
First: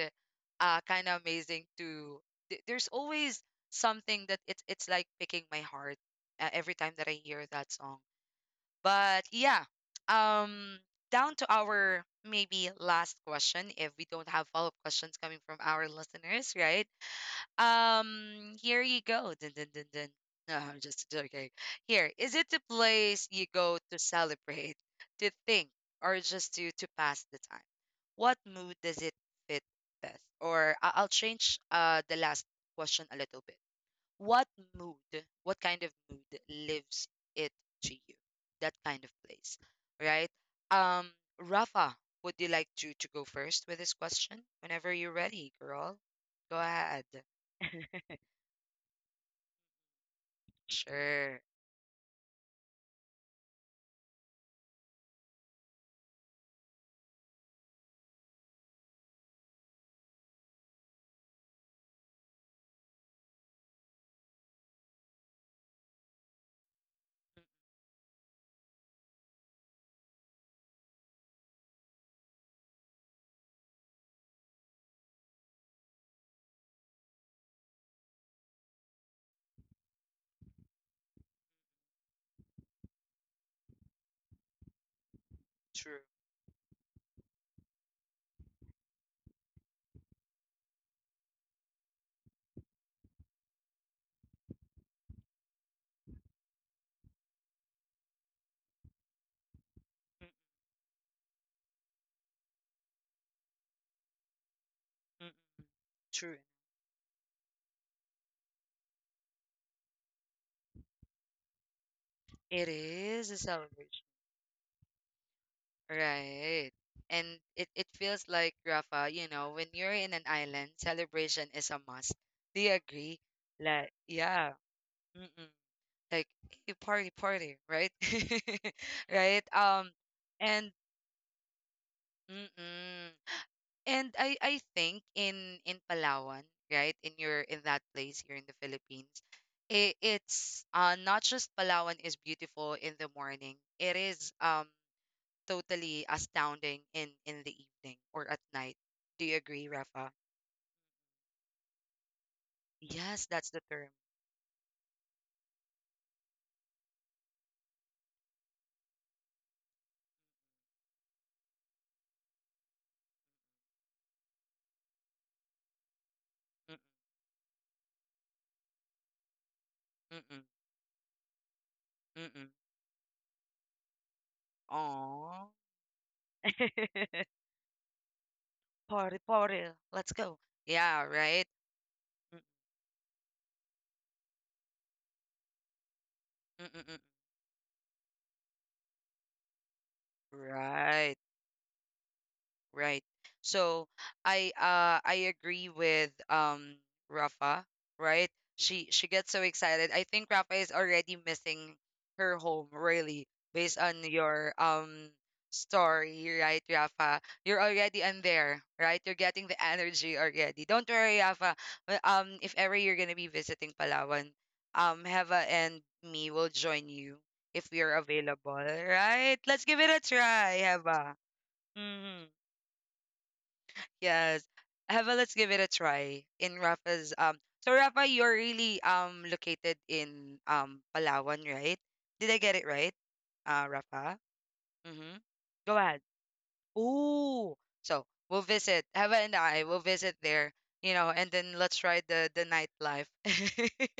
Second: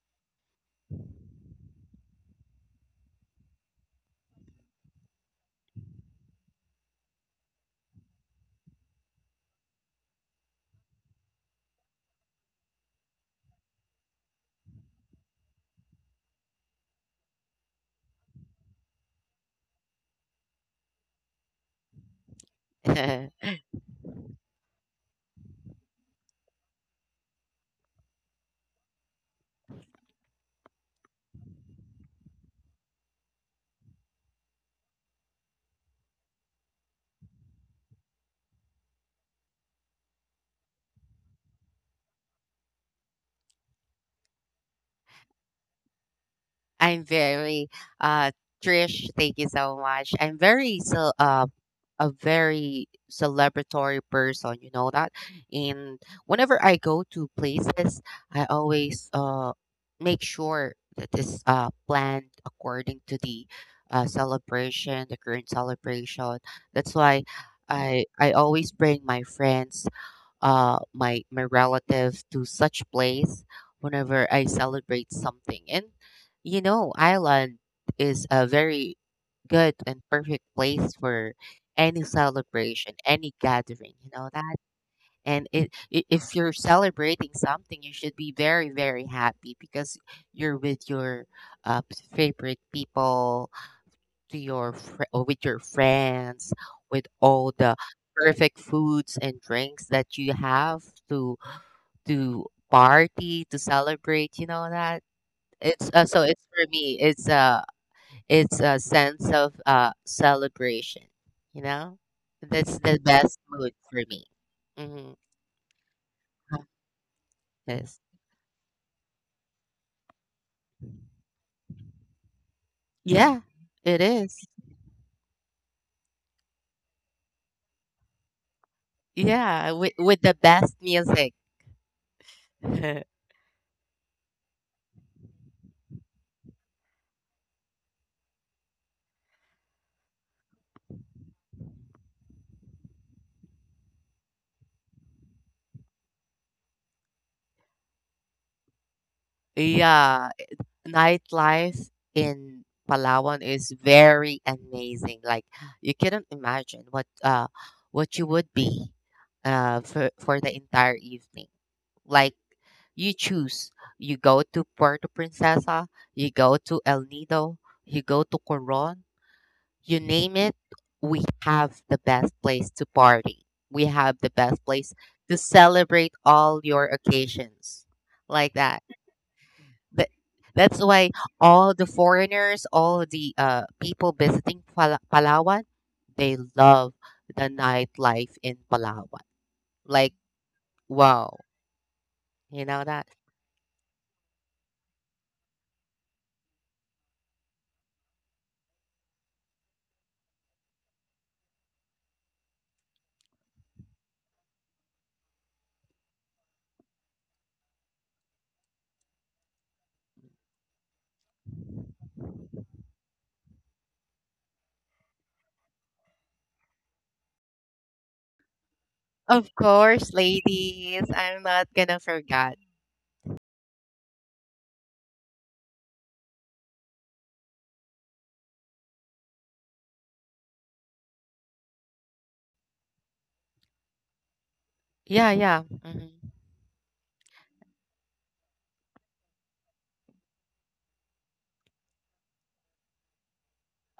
[SPEAKER 1] kind of amazing to there's always something that it's like picking my heart every time that I hear that song. But um, down to our maybe last question, if we don't have follow-up questions coming from our listeners, right? Here you go. Dun, dun, dun, dun. No, I'm just joking. Here, is it the place you go to celebrate, to think, or just to pass the time? What mood does it fit best? Or I'll change the last question a little bit. What mood, what kind of mood lives it to you? That kind of place, right? Um, Rafa, would you like to go first with this question? Whenever you're ready, girl, go ahead.
[SPEAKER 2] I'm very uh Trish, thank you so much. I'm
[SPEAKER 1] Sure.
[SPEAKER 2] very so a very celebratory person, you know that? And whenever I go to places, I always make sure that it's planned according to the celebration, the current celebration. That's why
[SPEAKER 1] Mm,
[SPEAKER 2] I always bring my friends, my relatives to such place whenever I celebrate something. And you know, Ireland is a very good and perfect place for any celebration, any gathering. You know that. And
[SPEAKER 1] true.
[SPEAKER 2] I- if you're celebrating something, you should be very very happy because you're with your uh, favorite people to your or with your friends, with all the perfect foods and drinks that
[SPEAKER 1] Mm,
[SPEAKER 2] you have to to party to celebrate. You know that
[SPEAKER 1] mm, mm. True.
[SPEAKER 2] it's for me. It's a sense of celebration. You know,
[SPEAKER 1] It
[SPEAKER 2] that's the
[SPEAKER 1] is a
[SPEAKER 2] best mood for
[SPEAKER 1] celebration.
[SPEAKER 2] me. Mm-hmm.
[SPEAKER 1] Right. And it
[SPEAKER 2] Yes.
[SPEAKER 1] feels like, Rafa, you know, when you're in an island, celebration is a must. Do you agree?
[SPEAKER 2] Yeah,
[SPEAKER 1] Like,
[SPEAKER 2] it is.
[SPEAKER 1] yeah. Mm-mm. Like, "Hey, party party right." Right.
[SPEAKER 2] Yeah, with the
[SPEAKER 1] And
[SPEAKER 2] best music.
[SPEAKER 1] Mm-mm. And I think in Palawan, right, in your in that place here in the Philippines, it's not just Palawan is beautiful in the morning, it is totally astounding in the evening or at night. Do you agree, Rafa?
[SPEAKER 2] Yeah, nightlife in
[SPEAKER 1] Yes,
[SPEAKER 2] Palawan
[SPEAKER 1] that's the
[SPEAKER 2] is
[SPEAKER 1] term.
[SPEAKER 2] very amazing. Like you couldn't imagine what you would be for the entire evening. Like you choose. You go to Puerto Princesa, you go to El Nido, you go to Coron,
[SPEAKER 1] Mm,
[SPEAKER 2] you
[SPEAKER 1] mm-mm,
[SPEAKER 2] name it, we have the
[SPEAKER 1] mm-mm.
[SPEAKER 2] best place to party. We have the best place
[SPEAKER 1] Aww.
[SPEAKER 2] to celebrate all your occasions. Like that.
[SPEAKER 1] Party party, let's
[SPEAKER 2] Th-
[SPEAKER 1] go.
[SPEAKER 2] That's
[SPEAKER 1] Yeah,
[SPEAKER 2] why
[SPEAKER 1] right.
[SPEAKER 2] all the
[SPEAKER 1] Mm,
[SPEAKER 2] foreigners, all the people visiting Palawan,
[SPEAKER 1] mm,
[SPEAKER 2] they
[SPEAKER 1] mm, mm.
[SPEAKER 2] love the nightlife in Palawan. Like,
[SPEAKER 1] Right.
[SPEAKER 2] wow, you
[SPEAKER 1] Right.
[SPEAKER 2] know that?
[SPEAKER 1] So I agree with Rafa, right? She gets so excited. I think Rafa is already missing her home really based on your story, right, Rafa? You're already in there, right? You're getting the energy already. Don't worry, Rafa. If ever you're going to be visiting Palawan, Heva and me will join you if we are available, right?
[SPEAKER 2] Of
[SPEAKER 1] Let's give it a
[SPEAKER 2] course,
[SPEAKER 1] try,
[SPEAKER 2] ladies,
[SPEAKER 1] Heva.
[SPEAKER 2] I'm not gonna
[SPEAKER 1] Mm-hmm.
[SPEAKER 2] forget.
[SPEAKER 1] Yes. Have a, let's give it a try in Rafa's so Rafa, you're really located in Palawan, right? Did I get it right? Rafa? Mm-hmm.
[SPEAKER 2] Yeah, yeah.
[SPEAKER 1] Go ahead.
[SPEAKER 2] Mhm.
[SPEAKER 1] Ooh. So we'll visit. Hava and I will visit there, you know, and then let's try the nightlife.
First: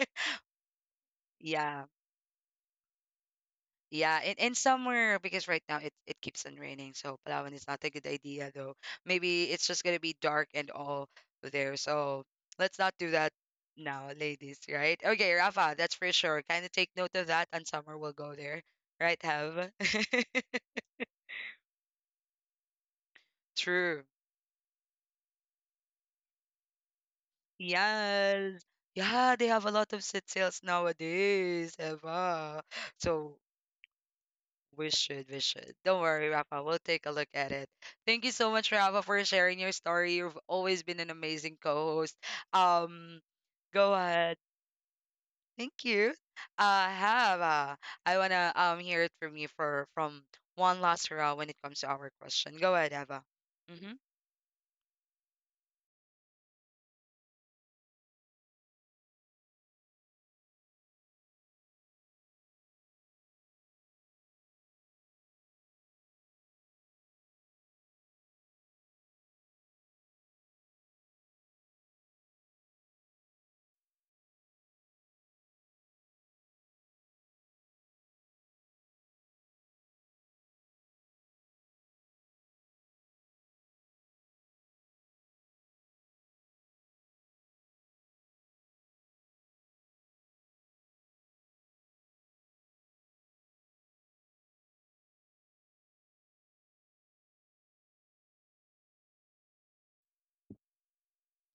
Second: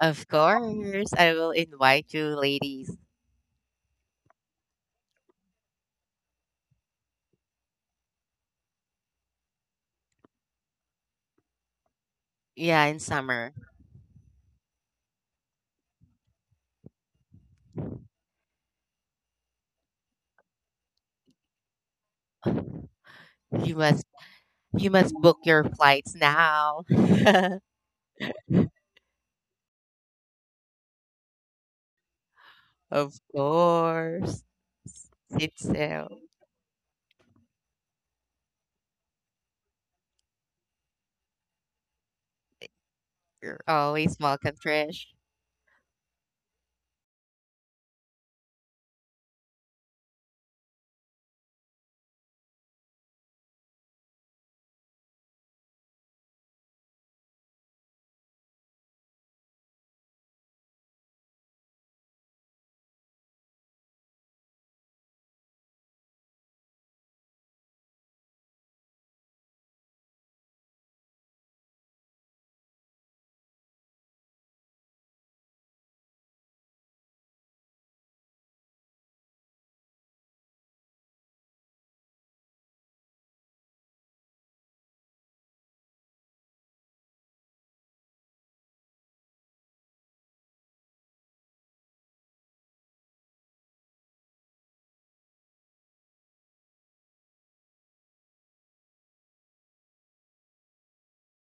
[SPEAKER 2] Of course, I will
[SPEAKER 1] Yeah.
[SPEAKER 2] invite you, ladies.
[SPEAKER 1] Yeah, and somewhere because right now it keeps on raining, so Palawan is not a good idea though. Maybe it's just gonna be dark and all there. So let's
[SPEAKER 2] Yeah,
[SPEAKER 1] not
[SPEAKER 2] in
[SPEAKER 1] do that
[SPEAKER 2] summer,
[SPEAKER 1] now, ladies, right? Okay, Rafa, that's for sure. Kinda take note of that and summer will go there. Right, Have?
[SPEAKER 2] you
[SPEAKER 1] True.
[SPEAKER 2] must you must book your flights now.
[SPEAKER 1] Yes. Yeah, they have a lot of sit sales nowadays, Eva.
[SPEAKER 2] Of
[SPEAKER 1] So
[SPEAKER 2] course,
[SPEAKER 1] we should, we
[SPEAKER 2] sit
[SPEAKER 1] should. Don't
[SPEAKER 2] so.
[SPEAKER 1] worry, Rafa. We'll take a look at it. Thank you so much, Rafa, for sharing your story. You've always been an amazing co-host. Um,
[SPEAKER 2] You're
[SPEAKER 1] go
[SPEAKER 2] always
[SPEAKER 1] ahead.
[SPEAKER 2] welcome, Trish.
[SPEAKER 1] Thank you. Hava, I wanna hear it from you for from one last round when it comes to our question. Go ahead, Hava. Mm-hmm.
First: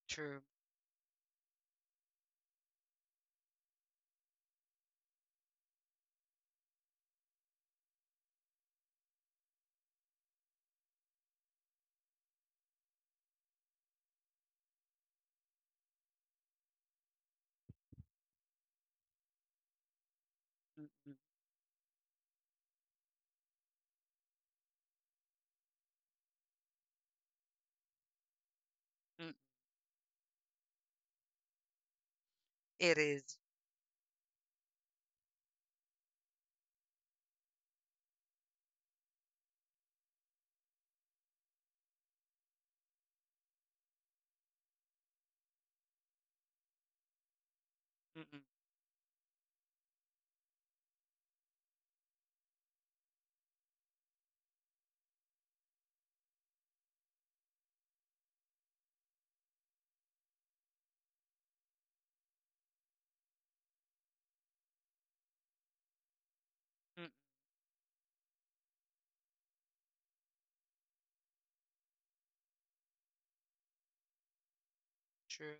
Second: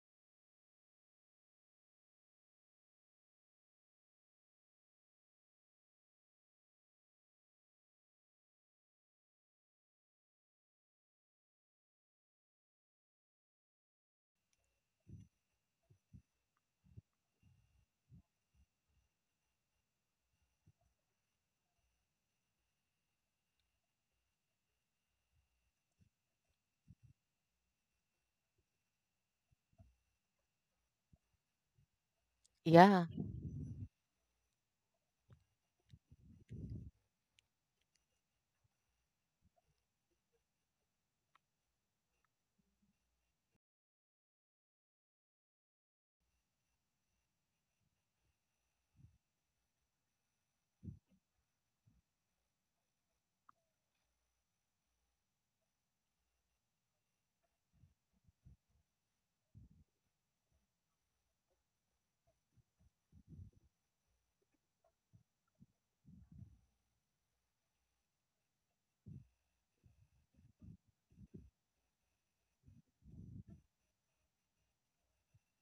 [SPEAKER 1] True. Mm-mm. Mm-mm. It
[SPEAKER 2] Yeah,
[SPEAKER 1] is. Mm-mm. Mm-mm. True.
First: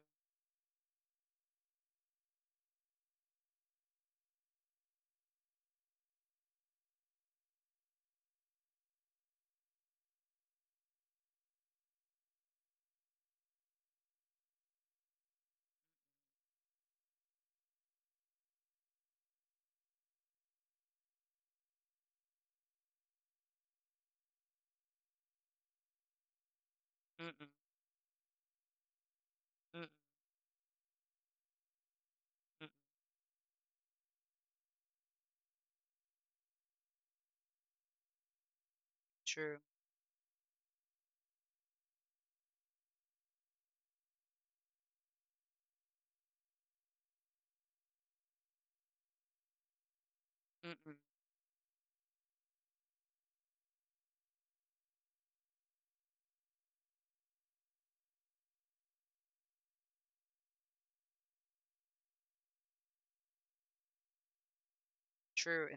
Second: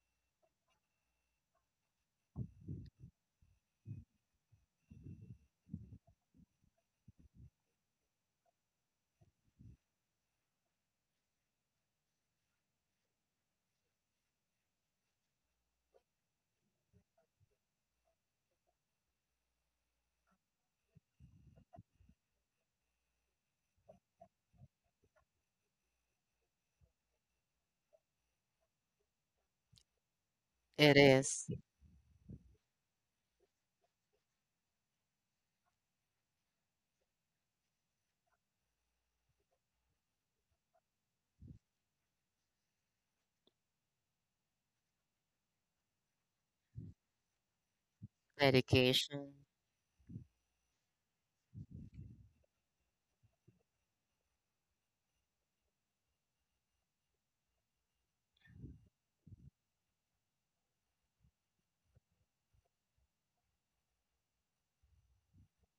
[SPEAKER 1] Mm-mm. Mm-mm.
[SPEAKER 2] it is
[SPEAKER 1] Mm-mm. True.
[SPEAKER 2] dedication.
[SPEAKER 1] Mm-mm. True.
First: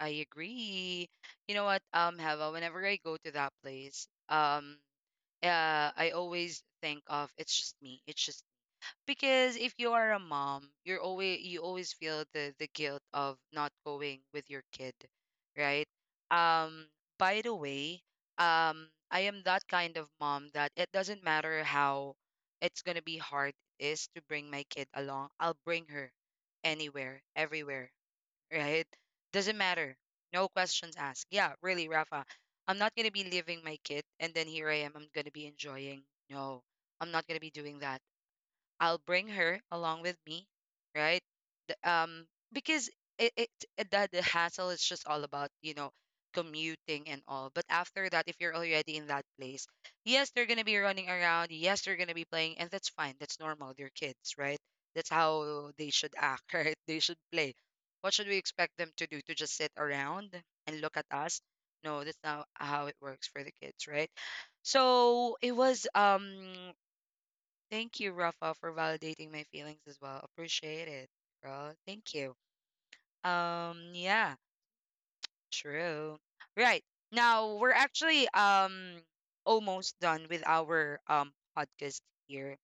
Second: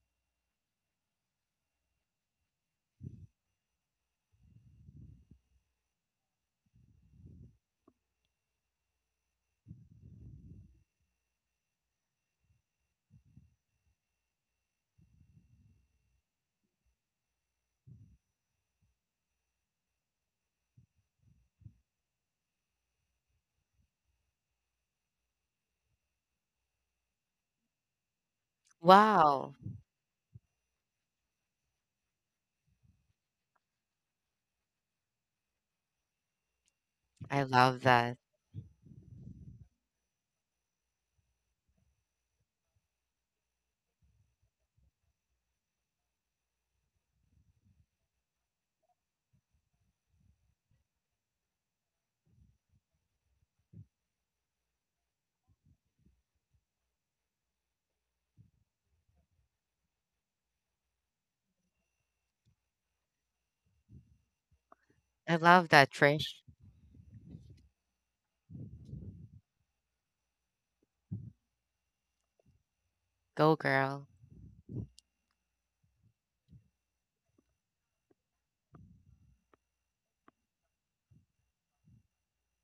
[SPEAKER 1] I agree. You know what, Hava, whenever I go to that place, I always think of it's just me. It's just because if you are a mom, you're always you always feel the guilt of not going with your kid, right? Um, by the way, I am that kind of mom that it doesn't matter how it's gonna be hard it is to bring my kid along. I'll bring her anywhere, everywhere, right?
[SPEAKER 2] Wow,
[SPEAKER 1] Doesn't matter. No questions asked. Yeah, really, Rafa. I'm not going to be leaving my kid and then here I am. I'm going to be enjoying. No, I'm not going to
[SPEAKER 2] I
[SPEAKER 1] be doing
[SPEAKER 2] love
[SPEAKER 1] that.
[SPEAKER 2] that.
[SPEAKER 1] I'll bring her along with me, right? Because it, it the hassle is just all about you know commuting and all. But after that, if you're already in that place, yes, they're gonna be running around. Yes, they're gonna be playing, and that's fine. That's normal. They're kids, right? That's how they should act, right? They should play. What should we expect them to do? To just sit around and look at us? No, that's not how it works for the kids, right? So
[SPEAKER 2] I
[SPEAKER 1] it
[SPEAKER 2] love
[SPEAKER 1] was.
[SPEAKER 2] that, Trish.
[SPEAKER 1] Thank you, Rafa, for validating my feelings as well. Appreciate it, bro. Thank you.
[SPEAKER 2] Go, girl.
[SPEAKER 1] Yeah, true. Right. Now we're actually almost done with our podcast here.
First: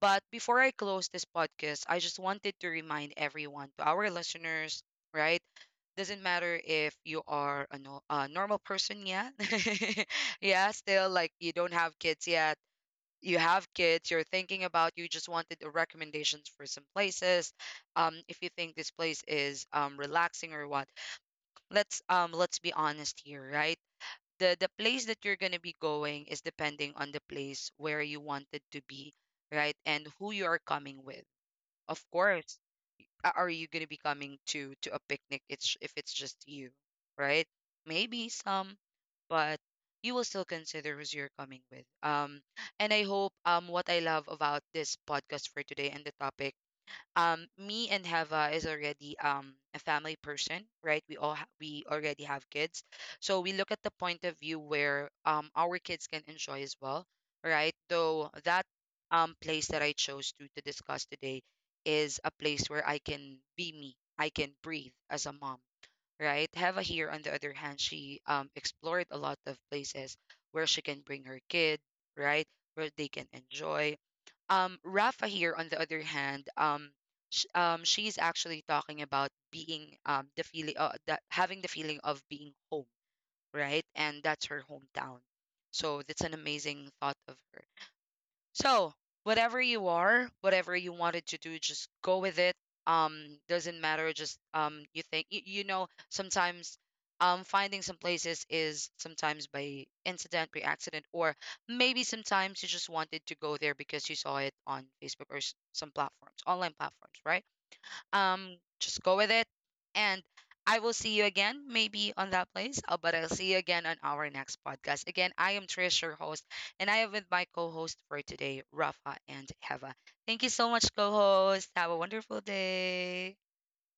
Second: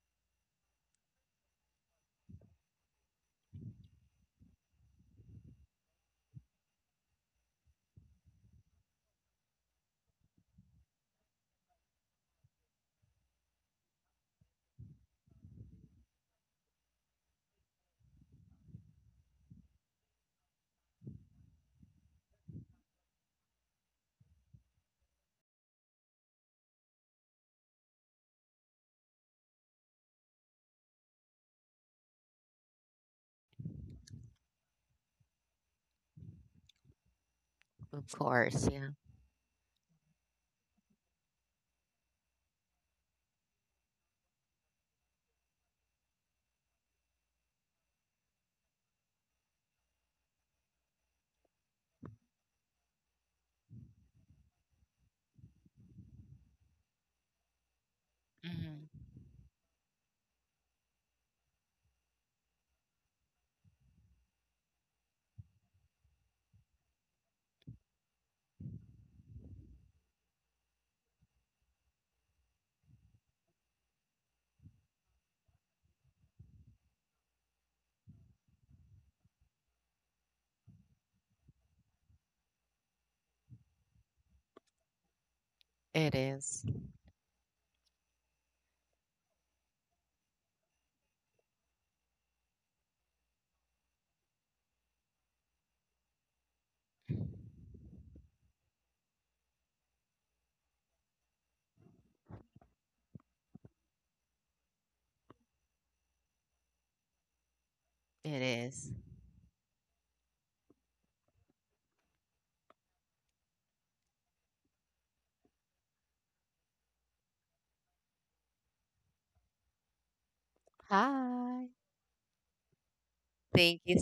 [SPEAKER 1] But before I close this podcast, I just wanted to remind everyone, to our listeners, right? Doesn't matter if you are a, no, a normal person yet. Yeah, still like you don't have kids yet, you have kids, you're thinking about, you just wanted the recommendations for some places. If you think this place is relaxing or what, let's be honest here, right? The place that you're gonna be going is depending on the place where you wanted to be, right? And who you are coming with, of course. Are you going to be coming to a picnic? It's if it's just you, right,
[SPEAKER 2] Of
[SPEAKER 1] maybe
[SPEAKER 2] course,
[SPEAKER 1] some.
[SPEAKER 2] yeah.
[SPEAKER 1] But you will still consider who's you're coming with. And I hope what I love about this podcast for today and the topic, me and Heva is already a family person, right? We all we already have kids. So we look at the point of view where our kids can enjoy as well, right? Though that
[SPEAKER 2] Mhm.
[SPEAKER 1] place that I chose to discuss today is a place where I can be me. I can breathe as a mom, right? Heva here on the other hand, she explored a lot of places where she can bring her kid, right? Where they can enjoy. Rafa here on the other hand, she's actually talking about being the feeling that having the feeling of being home, right? And that's her hometown. So
[SPEAKER 2] It
[SPEAKER 1] that's an
[SPEAKER 2] is.
[SPEAKER 1] amazing thought. So, Whatever you are, whatever you wanted to do, just go with it. Doesn't matter. Just you think you, you know. Sometimes, finding some places is sometimes by incident, by accident, or maybe sometimes you just wanted to go there because you saw it on Facebook or some platforms, online platforms, right?
[SPEAKER 2] It
[SPEAKER 1] um
[SPEAKER 2] is.
[SPEAKER 1] just go with it. And I will see you again maybe on that place, but I'll see you again on our next podcast. Again, I am Trish, your host, and I am with my co-host for today, Rafa and Heva. Thank you so much,
[SPEAKER 2] Hi.
[SPEAKER 1] co-host. Have a wonderful day.
[SPEAKER 2] Thank you